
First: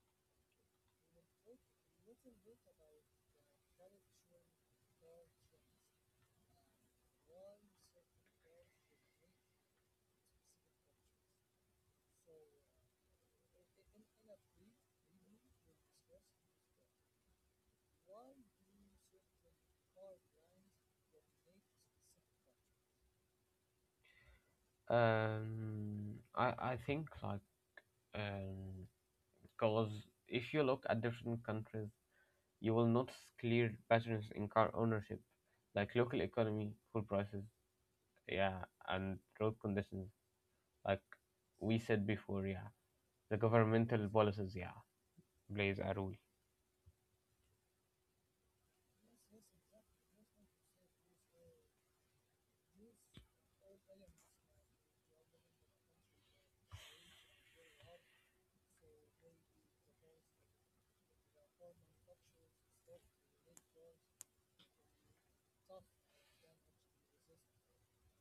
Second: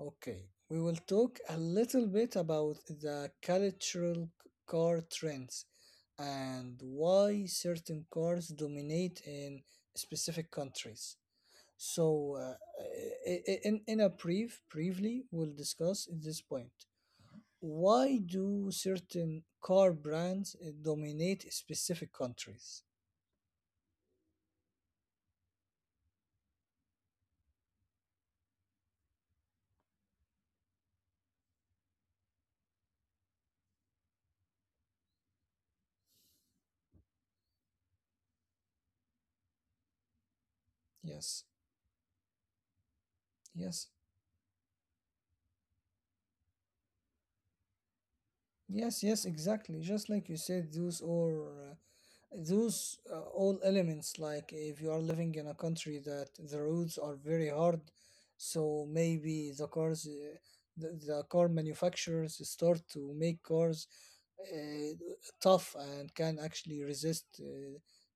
Speaker 1: Okay. We will talk a little bit about the cultural car trends and why certain cars dominate in specific countries. So, in a briefly, we'll discuss this point. Why do certain car brands dominate specific countries?
Speaker 2: I think like um, because if you look at different countries, you will notice clear patterns in car ownership, like local economy, fuel prices, yeah, and road conditions. Like
Speaker 1: Yes.
Speaker 2: we said before, yeah, the
Speaker 1: Yes,
Speaker 2: governmental policies, yeah, plays a role.
Speaker 1: yes, yes, exactly. Just like you said, those or those all elements. Like if you are living in a country that the roads are very hard, so maybe the cars, the car manufacturers start to make cars uh, tough and can actually resist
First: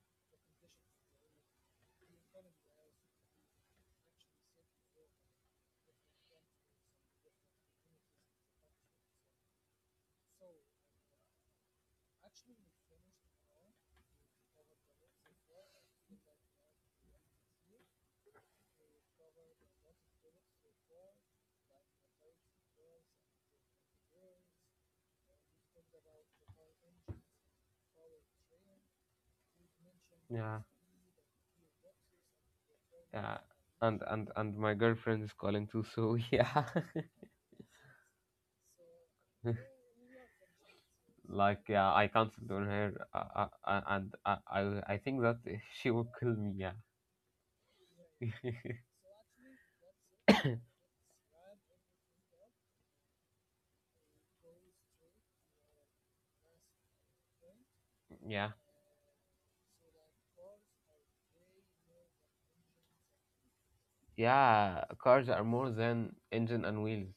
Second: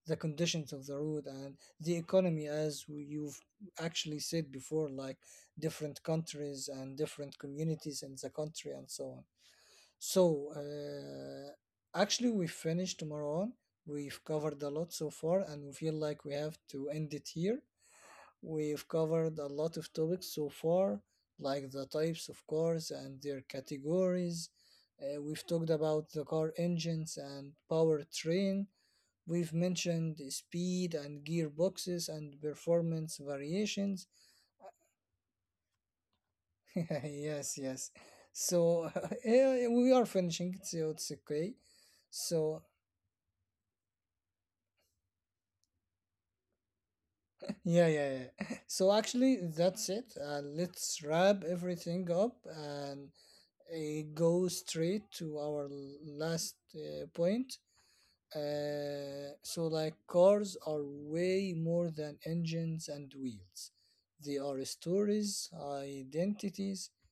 Speaker 1: the conditions of the road and the economy, as you've actually said before, like different countries and different communities in the country and so on. So, actually, we finished, Marwan. We've covered a lot so far, and we feel like we have to end it here. We've covered a lot of topics so far, like the types of cars and their categories. We've talked about the car engines and powertrain. We've mentioned
Speaker 2: Yeah,
Speaker 1: speed and gearboxes and performance
Speaker 2: yeah,
Speaker 1: variations.
Speaker 2: and my girlfriend is calling too, so yeah.
Speaker 1: Yes, yes. So, we are finishing, so it's okay.
Speaker 2: Like yeah, I cancelled on
Speaker 1: So,
Speaker 2: her, and I think that she will kill me, yeah.
Speaker 1: yeah, yeah, yeah. So actually, that's it. Let's wrap everything up and go straight to our last point.
Speaker 2: Yeah,
Speaker 1: So, like, cars are way more than engines and wheels. They are
Speaker 2: yeah, cars are
Speaker 1: stories,
Speaker 2: more than engine and
Speaker 1: identities.
Speaker 2: wheels.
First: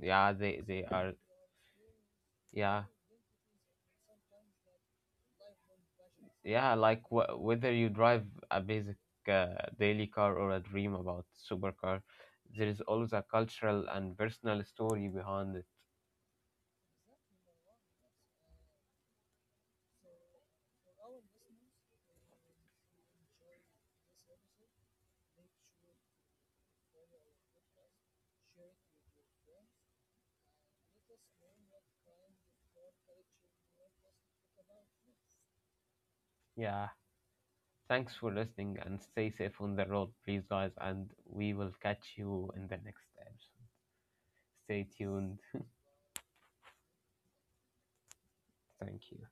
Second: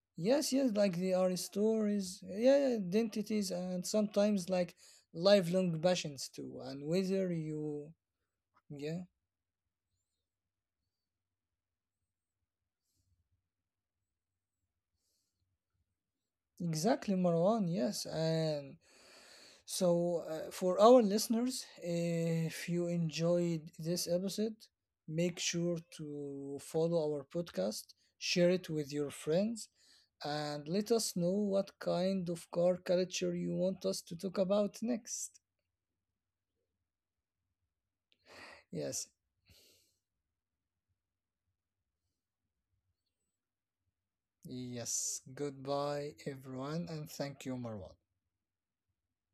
Speaker 2: Yeah,
Speaker 1: Yes,
Speaker 2: they
Speaker 1: yes,
Speaker 2: they
Speaker 1: like
Speaker 2: are.
Speaker 1: they are stories. Yeah, yeah,
Speaker 2: Yeah,
Speaker 1: identities, and sometimes like lifelong passions too.
Speaker 2: yeah,
Speaker 1: And
Speaker 2: like
Speaker 1: whether
Speaker 2: whether you
Speaker 1: you,
Speaker 2: drive a basic
Speaker 1: yeah.
Speaker 2: uh, daily car or a dream about supercar, there is always a cultural and personal story behind it.
Speaker 1: Exactly, Marwan. Yes, and so, for our listeners, if you enjoyed this episode, make sure to follow our podcast, share it with your friends, and let us know what kind of car culture you want us to talk about next.
Speaker 2: Yeah, thanks for listening and
Speaker 1: Yes,
Speaker 2: stay safe on the road, please, guys, and we will catch you in the next episode. Stay
Speaker 1: yes.
Speaker 2: tuned.
Speaker 1: Goodbye, everyone, and thank you, Marwan.
Speaker 2: Thank you.